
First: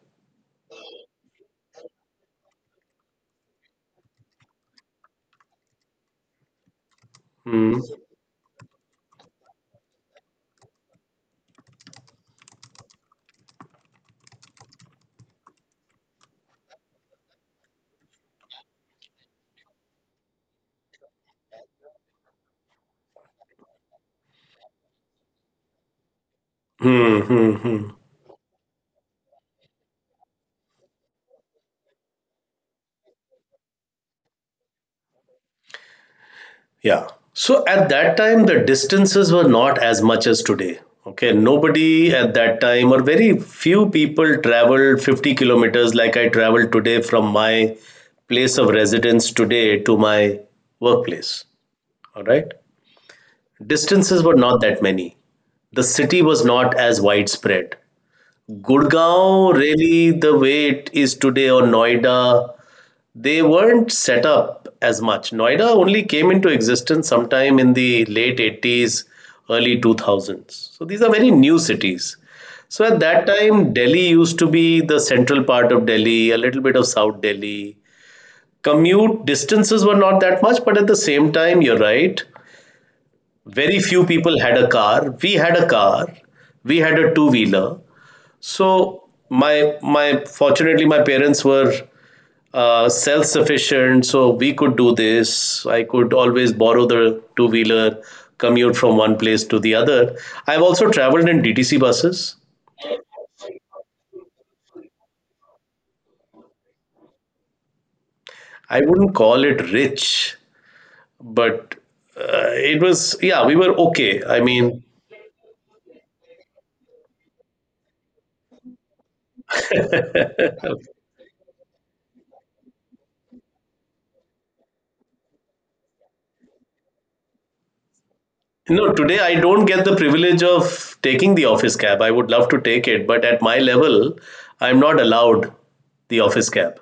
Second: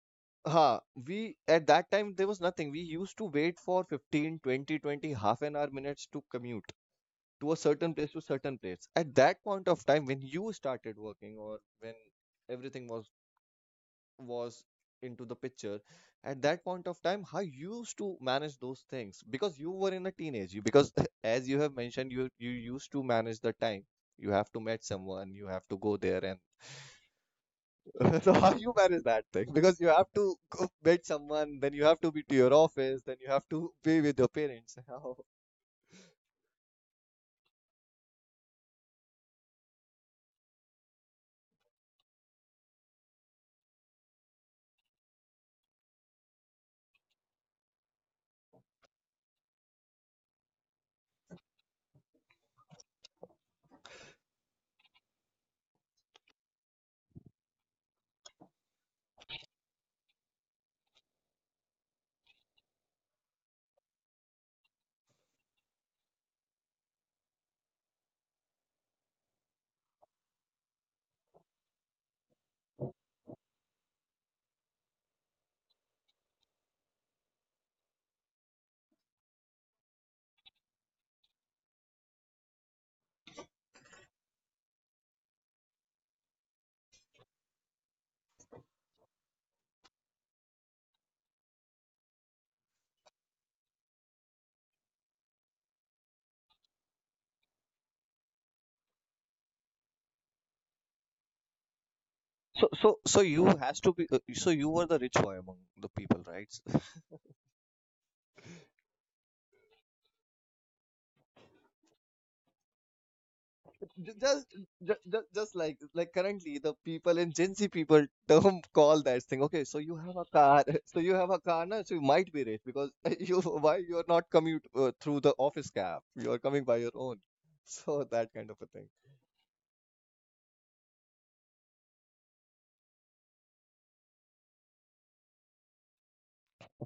S2: huh, we at that time there was nothing. We used to wait for 15 20 half an hour minutes to commute to a
S1: Hmm.
S2: certain place to certain place. At that point of time when you started working or when everything was into the picture, at that point of time how you used to manage those things, because you were in a teenage? You because [LAUGHS] as you have mentioned, you used to manage the time, you have to meet someone, you have to go there, and
S1: Hmm. Hmm. Hmm.
S2: [LAUGHS] so how you manage that thing, because you have to go [LAUGHS] meet someone, then you have to be to your office, then you have to be with your parents. [LAUGHS] How?
S1: Yeah. So at that time, the distances were not as much as today. Okay. Nobody at that time, or very few people, traveled 50 kilometers like I traveled today from my place of residence today to my workplace. All right. Distances were not that many. The city was not as widespread. Gurgaon, really, the way it is today, or Noida, they weren't set up as much. Noida only came into existence sometime in the late 80s, early 2000s. So these are very new cities. So at that time, Delhi used to be the central part of Delhi, a little bit of South Delhi. Commute distances were not that much, but at the same time, you're right, very few people had a car. We had a car, we had a two wheeler. So my fortunately my parents were self sufficient, so we could do this. I could always borrow the two wheeler, commute from one place to the other. I've also traveled in DTC buses.
S2: So you has to be. So you were the rich boy among the people, right?
S1: I wouldn't call it rich, but it was, yeah, we were
S2: Ju-
S1: okay. I
S2: Just,
S1: mean.
S2: just, just like currently the people in Gen Z people term [LAUGHS] call that thing. Okay, so you have a car,
S1: [LAUGHS]
S2: [LAUGHS] so you have a car now, so you might be rich because [LAUGHS] you, why you are not commute through the office cab, you are coming by your own. [LAUGHS] So that kind of a thing.
S1: No, today I don't get the privilege of taking the office cab. I would love to take it, but at my level, I'm not allowed the office cab.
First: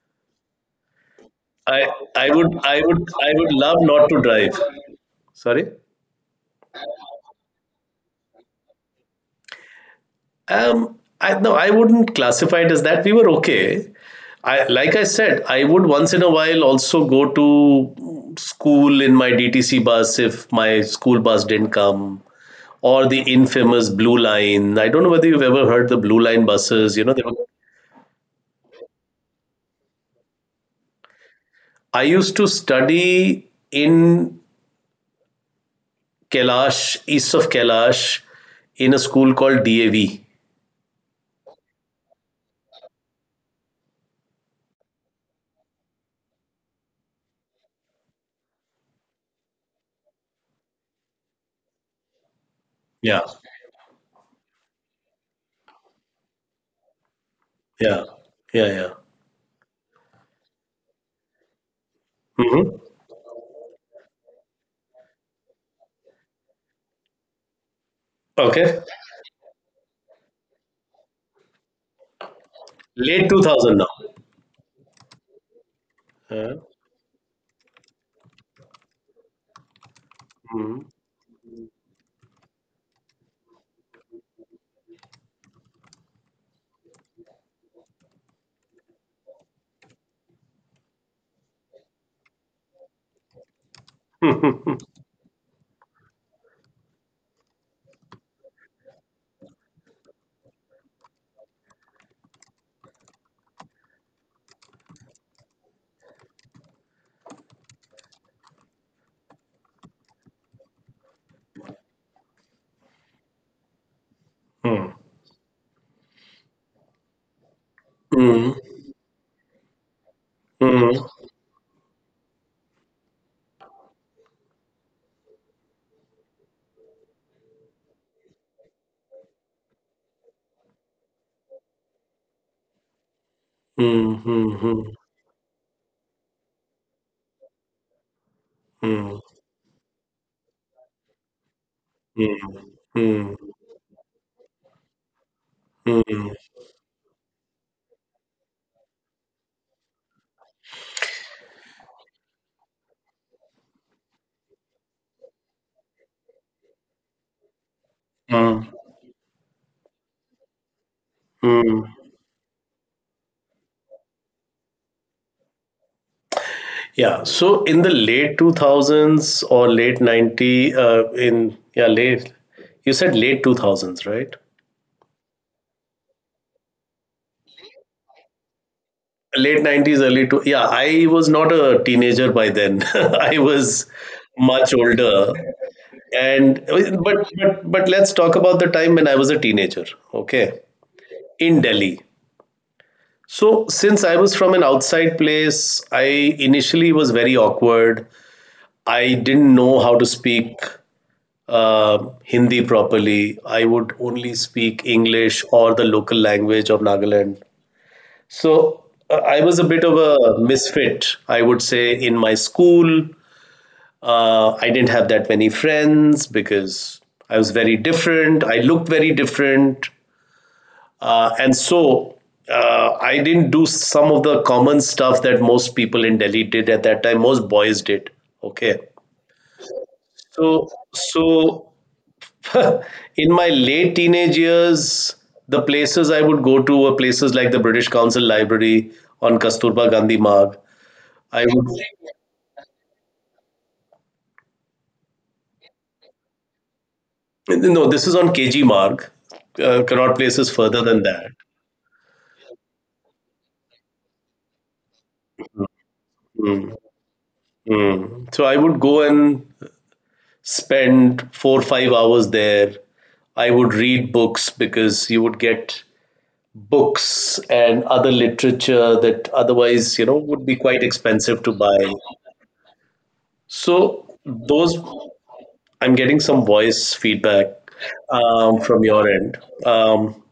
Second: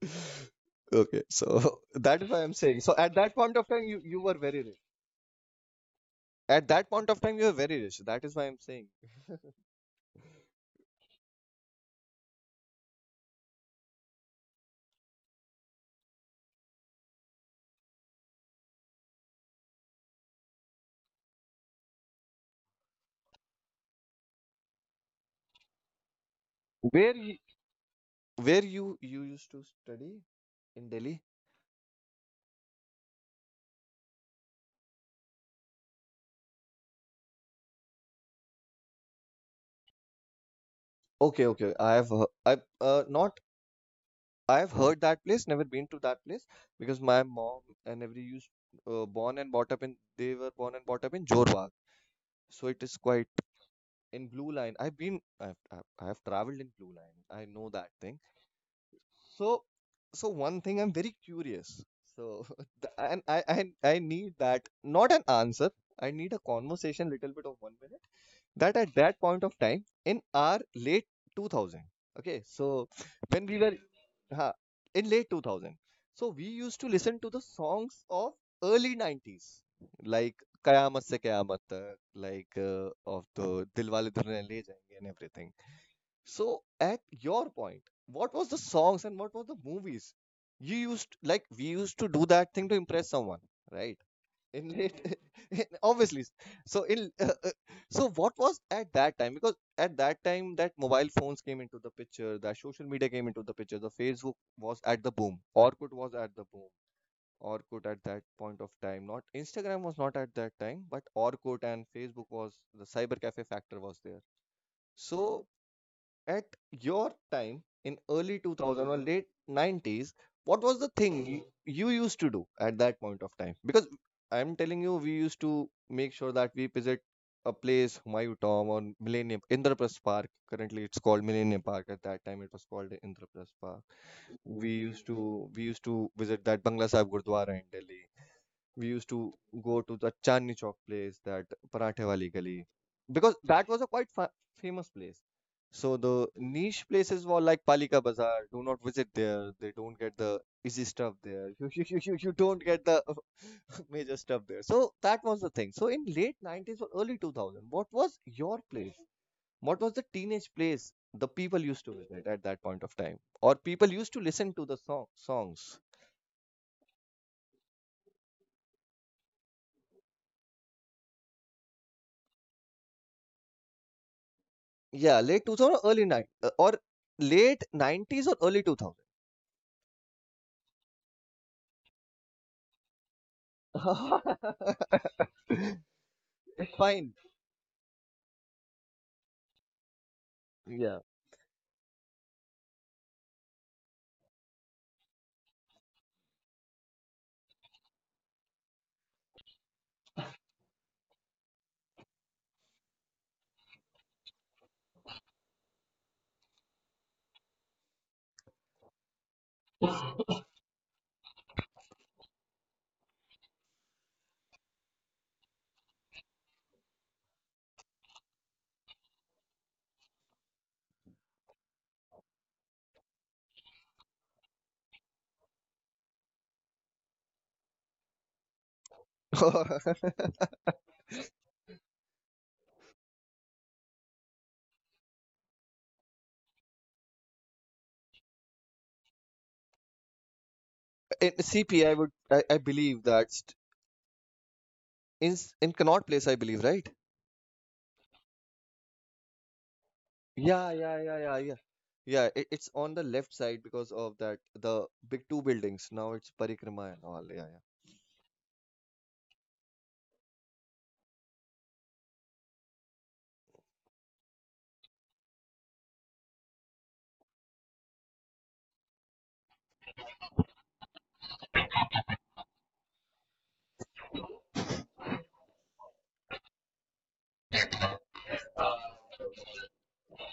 S2: [LAUGHS] Okay, so
S1: I
S2: [LAUGHS] that
S1: I
S2: is why I'm
S1: would I
S2: saying. So
S1: would
S2: at
S1: I
S2: that
S1: would
S2: point of
S1: love
S2: time, you
S1: not
S2: you
S1: to
S2: were
S1: drive.
S2: very rich.
S1: Sorry.
S2: At that point of time, you were very rich. That is why I'm saying.
S1: Um. I, no, I wouldn't classify it as that. We were okay. I, like I said, I would once in a while also go to school in my DTC bus if my school bus didn't come. Or the infamous Blue Line. I don't know whether you've ever heard the Blue Line buses. You
S2: Where
S1: know, they were—
S2: you, where you used to study in Delhi?
S1: I used to study in Kailash, east of Kailash, in a school called DAV.
S2: Okay, okay. I have, I uh, not I've heard that place, never been to that place because my mom and every used, born and brought up in, they were born and brought up in Jorwag. So it is
S1: Yeah.
S2: quite in Blue Line. I've been, I've traveled in Blue Line. I know that
S1: Yeah,
S2: thing.
S1: yeah, yeah.
S2: So, so one thing I'm very curious. So [LAUGHS]
S1: Mhm.
S2: and I need that not an answer. I need a conversation little bit of 1 minute, that
S1: Okay.
S2: at that point of time in our late 2000, okay so
S1: Late
S2: when we were,
S1: 2000 now.
S2: huh, in late 2000, so we
S1: Yeah.
S2: used to listen to the songs of early 90s, like
S1: Mhm.
S2: Kayamat Se Kayamat Tak, like, of the Dilwale Dulhaniya Le Jayenge and everything. So at your point, what was the songs and what were the movies you used, like we used to do that thing to impress someone, right, in
S1: Hmm.
S2: late [LAUGHS] obviously. So in so what was at that time, because at that time that mobile phones came into the picture, that social media came into the picture, the Facebook was at the boom, Orkut was at the boom. Orkut at that point of time, not Instagram was not at that time, but Orkut and Facebook was. The cyber cafe factor was there.
S1: Hmm.
S2: So at your time in early
S1: Hmm.
S2: 2000 or late 90s, what was the
S1: Hmm.
S2: thing you used to do at that point of time? Because I'm telling you, we used to make sure that we visit a place Humayun Tom, or Millennium Indraprastha Park, currently it's called Millennium Park, at that time it was called Indraprastha Park. We
S1: Hmm.
S2: used to, visit that Bangla Sahib Gurdwara in Delhi. We used
S1: Hmm.
S2: to go to the Chandni Chowk place, that Parathe Wali Gali,
S1: Mm.
S2: because
S1: Mm.
S2: that was a quite famous place. So the
S1: Mm.
S2: niche places were like Palika Bazaar. Do not visit there. They don't get the easy stuff there. You don't get the [LAUGHS] major stuff there. So that was the thing. So in late 90s or early 2000, what was your
S1: Mm.
S2: place? What was the teenage place the people used
S1: Mm.
S2: to
S1: [LAUGHS]
S2: visit at that point of time? Or people used to listen to the songs?
S1: Yeah. So in the late 2000s or late 90, in, yeah, late, you said late 2000s, right?
S2: Yeah, late 2000 or early nine or late 90s or early 2000.
S1: Late 90s, early to— yeah, I was not a teenager by then. [LAUGHS] I was much
S2: [LAUGHS]
S1: older. and
S2: Fine.
S1: but but but let's talk about the time when I was a teenager, okay,
S2: Yeah.
S1: in Delhi. So, since I was from an outside place, I initially was very awkward. I didn't know how to speak Hindi properly. I would only speak English or the local language of Nagaland. So, I was a bit of a misfit, I would say, in my school. I didn't have that many friends because I was very different. I looked very different. And so, I didn't do some of the common stuff that most people in Delhi did at that time, most boys did. Okay.
S2: [LAUGHS]
S1: So, so, [LAUGHS] in my late teenage years, the places I would go to were places like the British Council Library on Kasturba Gandhi Marg.
S2: In
S1: I would—
S2: CP, would I believe that's in in Connaught Place, I believe, right?
S1: no. This is on KG mark. Connaught Place is further than that.
S2: Yeah. Yeah, it's on the left side because of that the big two buildings. Now it's
S1: Mm.
S2: Parikrama and all. Yeah,
S1: Mm. So I would go and spend 4 or 5 hours there. I would read books because you would get books and other literature that otherwise, would be quite expensive to buy. So those— I'm getting some voice feedback, from your end. Um,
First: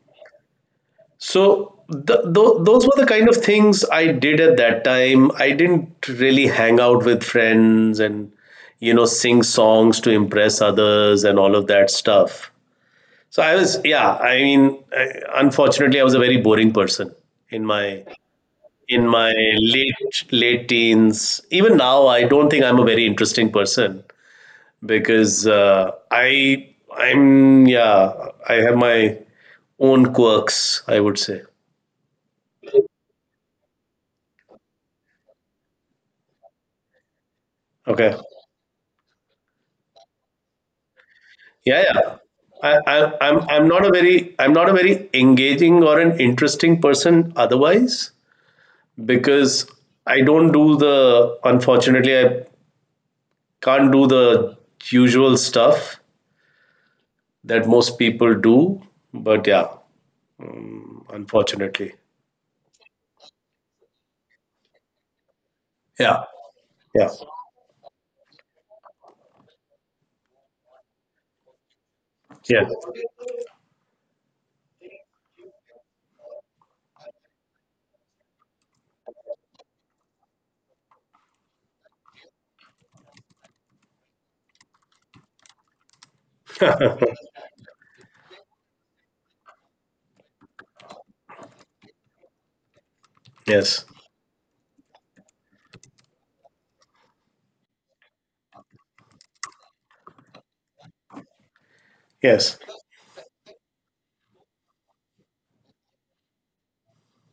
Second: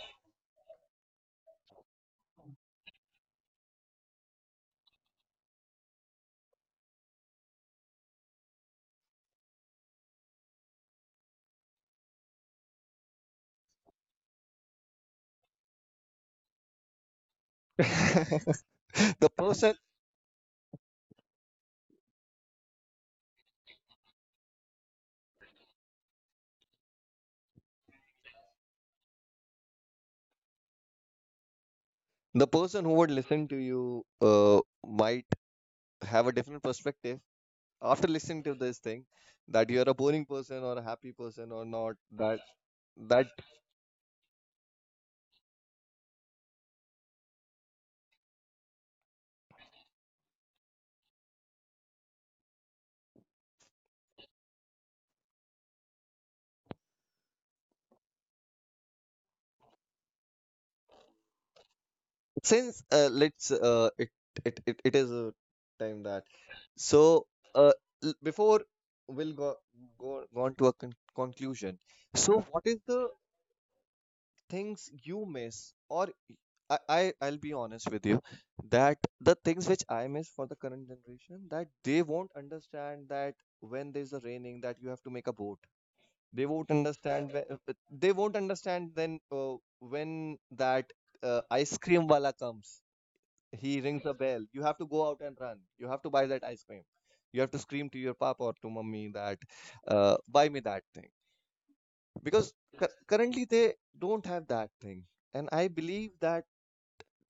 S1: So those were the kind of things I did at that time. I didn't really hang out with friends and sing songs to impress others and all of that stuff. So I was, yeah, I mean, unfortunately I was a very boring person in my
S2: yeah.
S1: in
S2: [LAUGHS] the
S1: my
S2: person
S1: late late teens. Even now I don't think I'm a very interesting person because I I'm yeah, I have my own quirks, I would say.
S2: the person who would listen to you, might have a different perspective after
S1: Okay.
S2: listening to this thing that you're a boring person or a happy person, or
S1: Yeah,
S2: not.
S1: yeah.
S2: That that
S1: I'm not a very engaging or an interesting person otherwise because I don't do the unfortunately I can't do the usual stuff that most people do. But yeah, unfortunately,
S2: since let's it, it it it is a time
S1: yeah,
S2: that
S1: yeah,
S2: so uh, before we'll go on to a conclusion, so
S1: yeah,
S2: what is the things you miss? Or I'll be honest with you that the things which I miss for the current generation, that they won't understand, that when there's a raining that you have to make a boat. they won't
S1: [LAUGHS]
S2: understand whe- uh, they won't understand then, when that, ice cream wala comes, he
S1: yes,
S2: rings a bell, you have to go out and run, you have to buy that ice cream. You have to scream to your papa or to mummy that, buy me that thing, because
S1: yes.
S2: currently they don't have that thing. And I believe that,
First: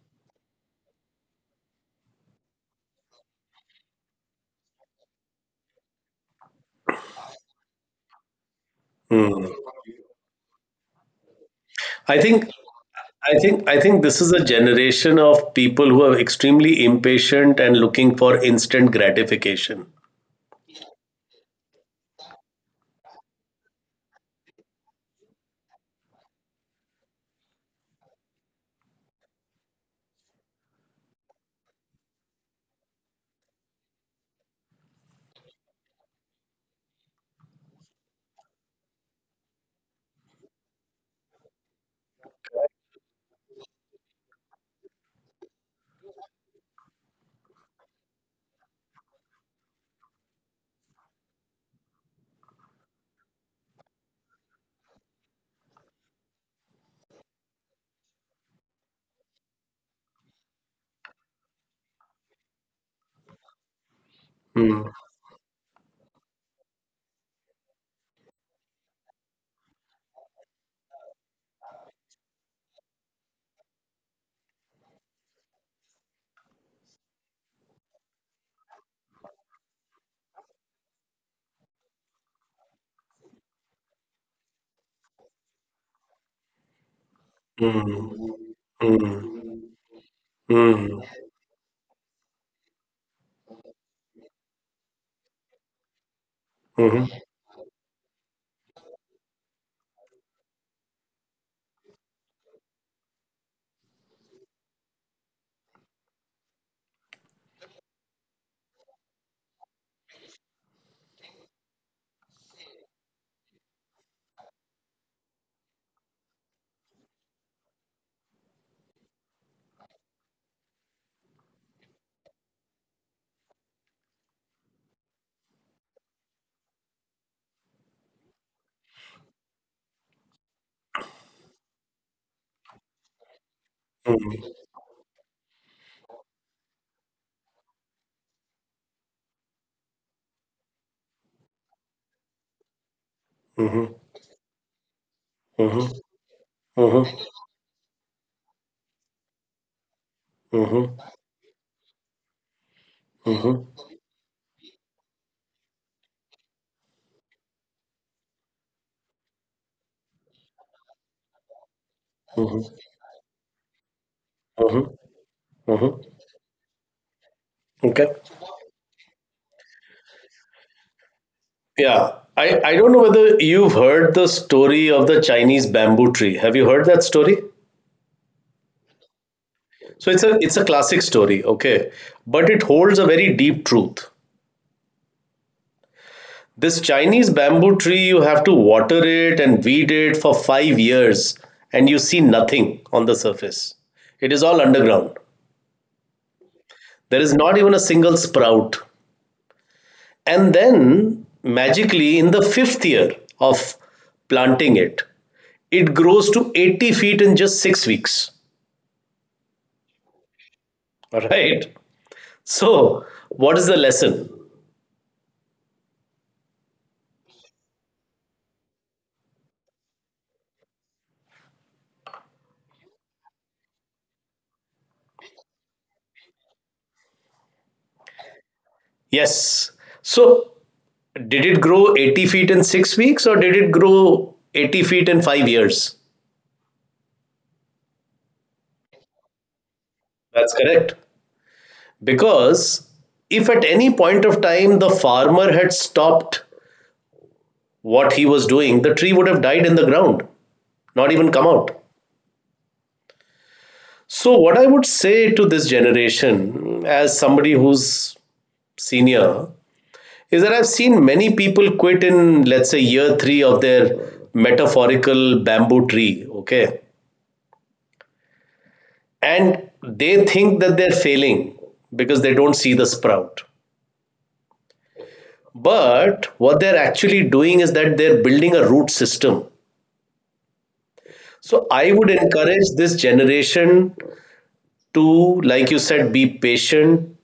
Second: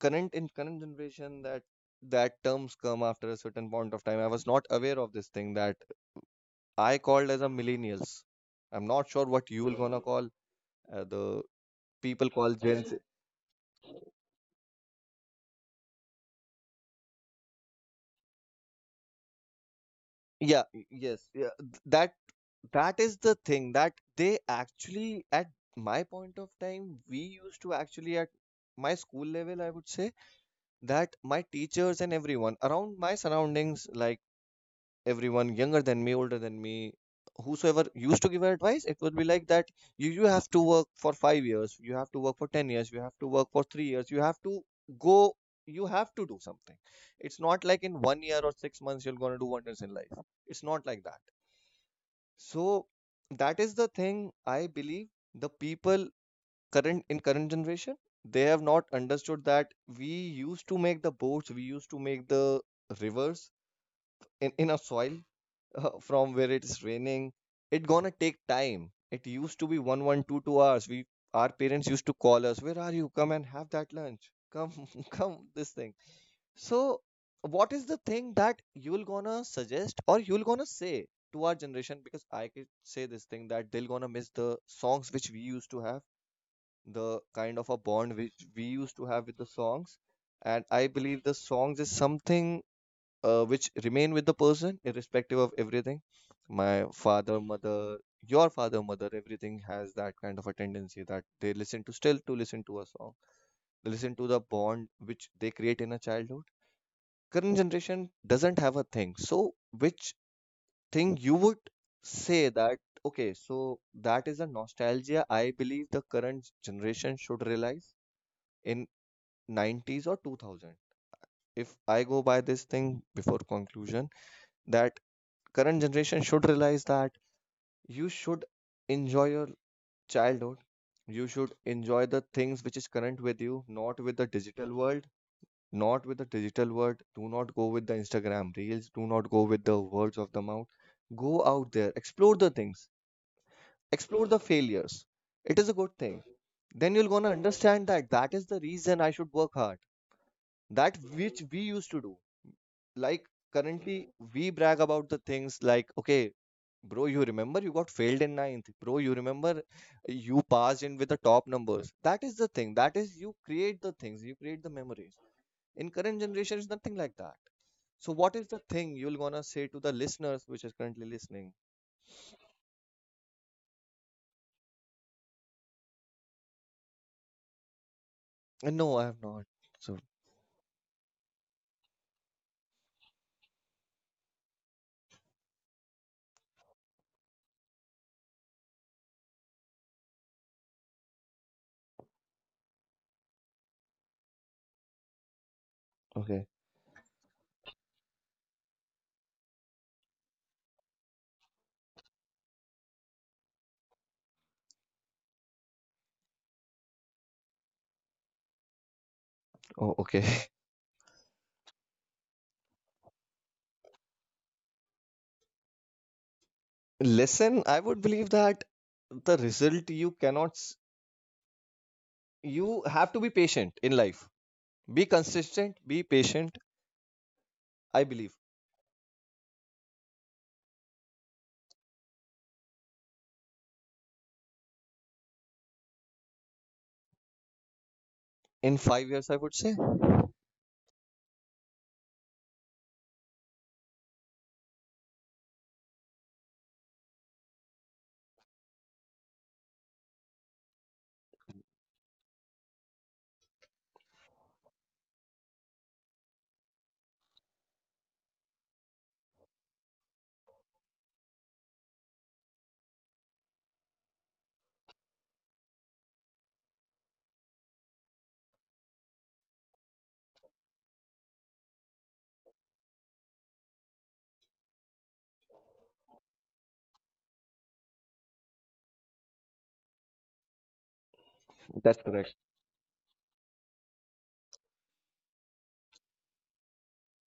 S2: current in current generation, that, that terms come after a certain point of time. I was not aware of this thing, that I called as a millennials. I'm not sure
S1: Hmm.
S2: what you will gonna call the
S1: I
S2: people
S1: think
S2: call Gen Z. [LAUGHS]
S1: I think this is a generation of people who are extremely impatient and looking for instant gratification.
S2: Yeah, yes, yeah. That is the thing, that they actually at my point of time, we used to actually, at my school level, I would say that my teachers and everyone around my surroundings, like everyone younger than me, older than me, whosoever used to give advice, it would be like that you have to work for 5 years, you have to work for 10 years, you have to work for 3 years, you have to go, you have to do something. It's not like in one year or 6 months you're going to do wonders in life. It's not like that. So, that is the thing I believe, the people current in current generation, they have not understood that we used to make the boats, we used to make the rivers in our
S1: Mm.
S2: soil. [LAUGHS] From where it's raining, it gonna take time. It used to be one one two two hours, we, our parents used to call us, where are you? Come and have that lunch. Come, [LAUGHS] come this thing. So what is the thing that you'll gonna suggest or you'll gonna say to our generation? Because I could say this thing, that they'll gonna miss the songs which we used to have, the kind of a
S1: Mm.
S2: bond which we used to
S1: Mm.
S2: have with the songs. And I
S1: Mm.
S2: believe the songs is something, which remain with the person irrespective of everything. My
S1: Mhm. Mhm.
S2: father, mother, your father, mother, everything has that kind of a tendency that they listen to, still to listen to a song. They listen to the bond which they create in a childhood. Current generation doesn't have a thing. So, which thing you would say that, okay, so that is a nostalgia I believe the current generation should realize, in 90s or 2000, if I go by this thing, before conclusion, that current generation should realize that you should enjoy your childhood, you should enjoy the things which is current with you, not with the
S1: Mhm.
S2: digital world, not with the digital world. Do not go with the Instagram reels, do not go with the words of the mouth. Go out there, explore the things,
S1: Mhm.
S2: explore the failures. It is a
S1: Mhm.
S2: good thing. Then you're
S1: Mhm.
S2: gonna understand that that is the reason I should work hard, that which we used to do. Like,
S1: Mhm.
S2: currently we brag about the things, like, okay bro, you remember you got failed in ninth? Bro, you remember you passed in with the top numbers? That is the thing,
S1: Mhm.
S2: that is, you create the things, you create the
S1: Mhm.
S2: memories. In
S1: Mhm.
S2: current generation is nothing like that. So
S1: Okay.
S2: what is the thing you'll gonna say to the listeners which is currently listening?
S1: Yeah. I don't know whether you've heard the story of the Chinese bamboo tree. Have you heard that story?
S2: And no, I have not. So,
S1: So it's a classic story, okay? But it holds a very deep truth. This Chinese bamboo tree, you have to water it and weed it for 5 years, and you see nothing on the surface. It is all underground.
S2: okay.
S1: There is not even a single sprout. And then, magically, in the fifth year of planting it, it grows to 80 feet in just 6 weeks.
S2: Oh, okay.
S1: All right. So, what is the lesson?
S2: [LAUGHS] Listen, I would believe that the result you cannot. You have to be patient in life, be consistent, be patient, I believe.
S1: Yes. So, did it grow 80 feet in 6 weeks or did it grow 80 feet in 5 years?
S2: In 5 years, I would say.
S1: That's correct. Because if at any point of time the farmer had stopped what he was doing, the tree would have died in the ground, not even come out. So, what I would say to this generation, as somebody who's senior, is that I've seen many people quit in, let's say, year three of their metaphorical bamboo tree, okay? And they think that they're failing because they don't see the sprout. But what they're actually doing is that they're building a root system. So I
S2: That's
S1: would
S2: correct.
S1: encourage this generation to, like you said, be patient,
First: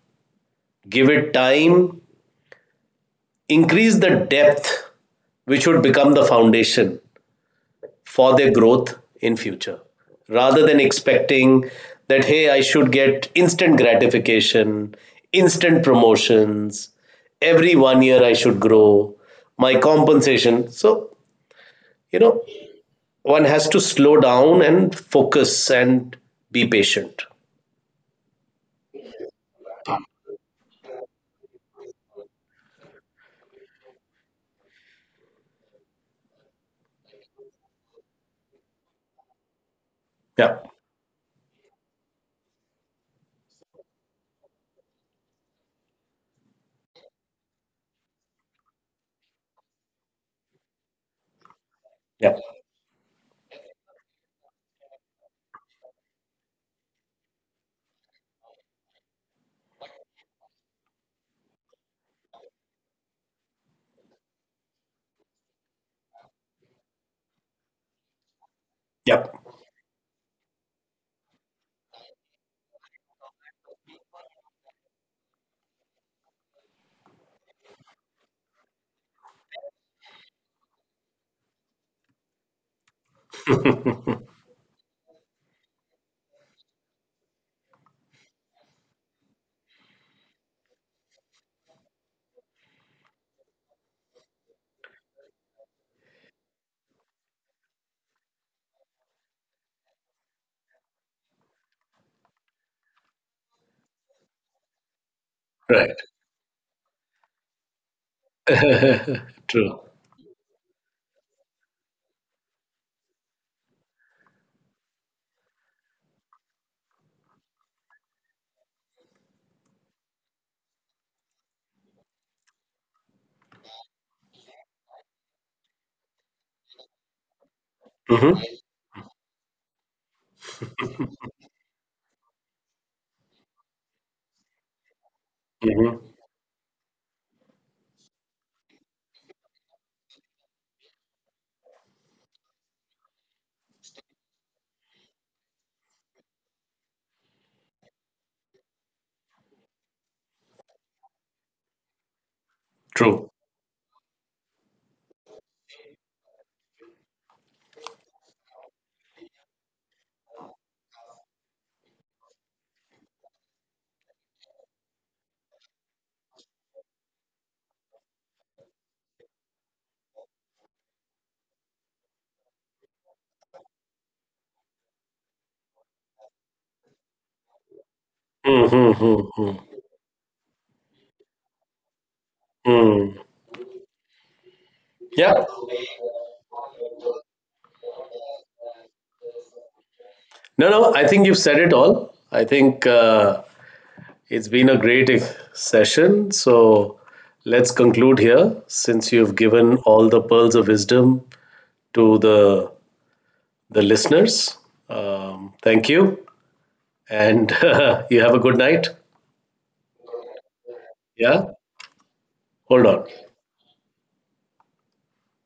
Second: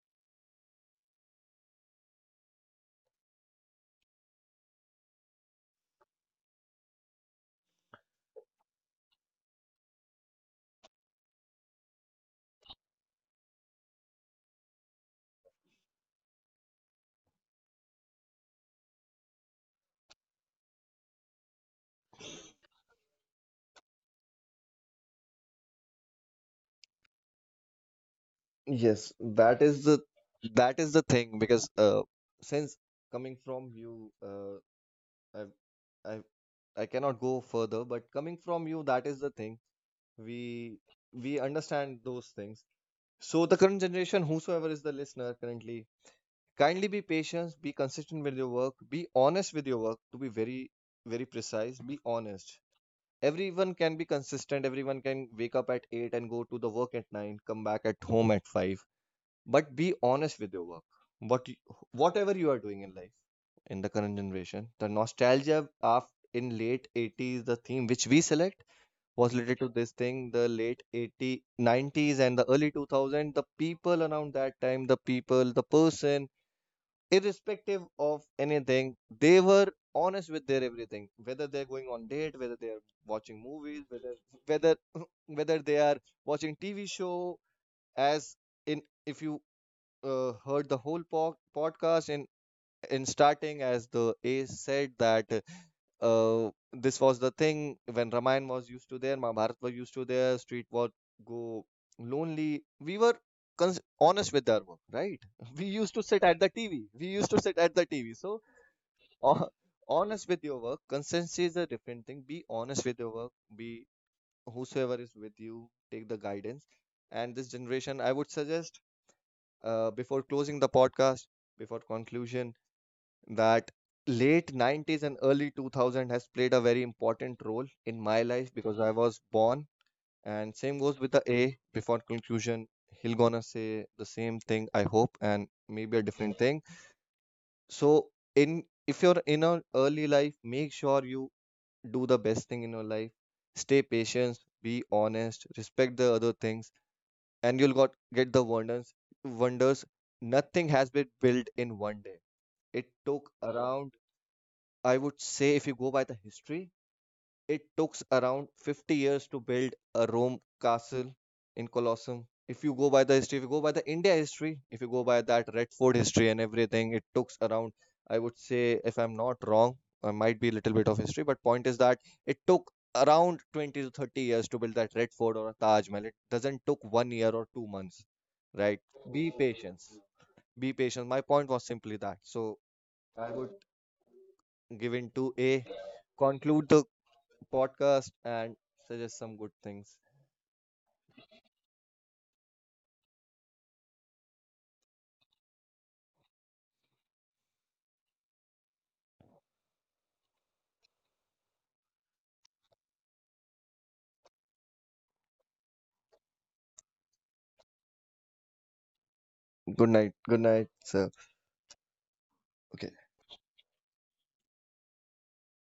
S1: give it time, increase the depth, which would become the foundation for their growth in future, rather than expecting that, hey, I should get instant gratification, instant promotions, every 1 year I should grow, my compensation. So, you know, one has to slow down and focus and be patient.
S2: Yes, that is the thing, because since coming from you, I I I cannot go further, but coming from you, that is the thing.
S1: Yeah.
S2: We we understand those things. So the current generation, whosoever is the listener currently, kindly be patient, be consistent with your work, be honest with your work. To be very, very precise, be
S1: Yeah.
S2: honest. Everyone can be consistent, everyone can wake up at 8 and go to the work at 9, come back at home at 5. But be honest with your work. What you, whatever you are doing in life, in the current generation, the nostalgia of, in late 80s, the theme which we select
S1: Yeah.
S2: was related to this thing, the late 80s, 90s and the early 2000, the people around that time, the person, irrespective of anything, they were honest with their everything, whether they're going on date, whether they're watching movies, whether [LAUGHS] whether they are watching TV show, as in, if you, heard the whole podcast, in starting, as the ace said, that this was the thing when Ramayana was used to there, Mahabharata was used to there, street was go lonely. We were honest with our work, right? [LAUGHS] We used
S1: Right.
S2: to sit at the TV. We used to sit at the TV. So, [LAUGHS] ho-
S1: True.
S2: honest with your work, consistency is a different thing. Be honest with your work. Be, whosoever is with you, take the guidance. And this generation, I would suggest, before closing the podcast, before conclusion, that late 90s and early 2000 has played a very important role in my
S1: Mm-hmm.
S2: life, because I was born. And same goes with the A. Before conclusion, he'll gonna say the same thing I hope, and maybe
S1: Mm-hmm.
S2: a different thing. So, in if you're in an early life, make sure you do the best thing in your life. Stay patient, be honest, respect the other things, and you'll got get the wonders. Wonders. Nothing has been built in one day. It
S1: True.
S2: took around I would say, if you go by the history, it took around 50 years to build a Rome castle in Colosseum. If you go by the history, if you go by the India history, if you go by that Red Fort history and everything, it took around, I would say, if I'm not wrong, I might be a little bit of history, but point is that it took around 20 to 30 years to build that Red Fort or a Taj Mahal. It doesn't took one year or 2 months, right? Be
S1: Mm-hmm.
S2: patient. Be patient. My point was simply that. So
S1: Mm.
S2: I would given to
S1: Yeah.
S2: A. Conclude the podcast and suggest some good things.
S1: No, no, I think you've said it all. I think it's been a great session. So let's conclude here since you've given all the pearls of wisdom to the listeners. Thank you. And [LAUGHS] you have a good night.
S2: Good night. Good night, sir.
S1: Yeah. Hold on.
S2: Okay.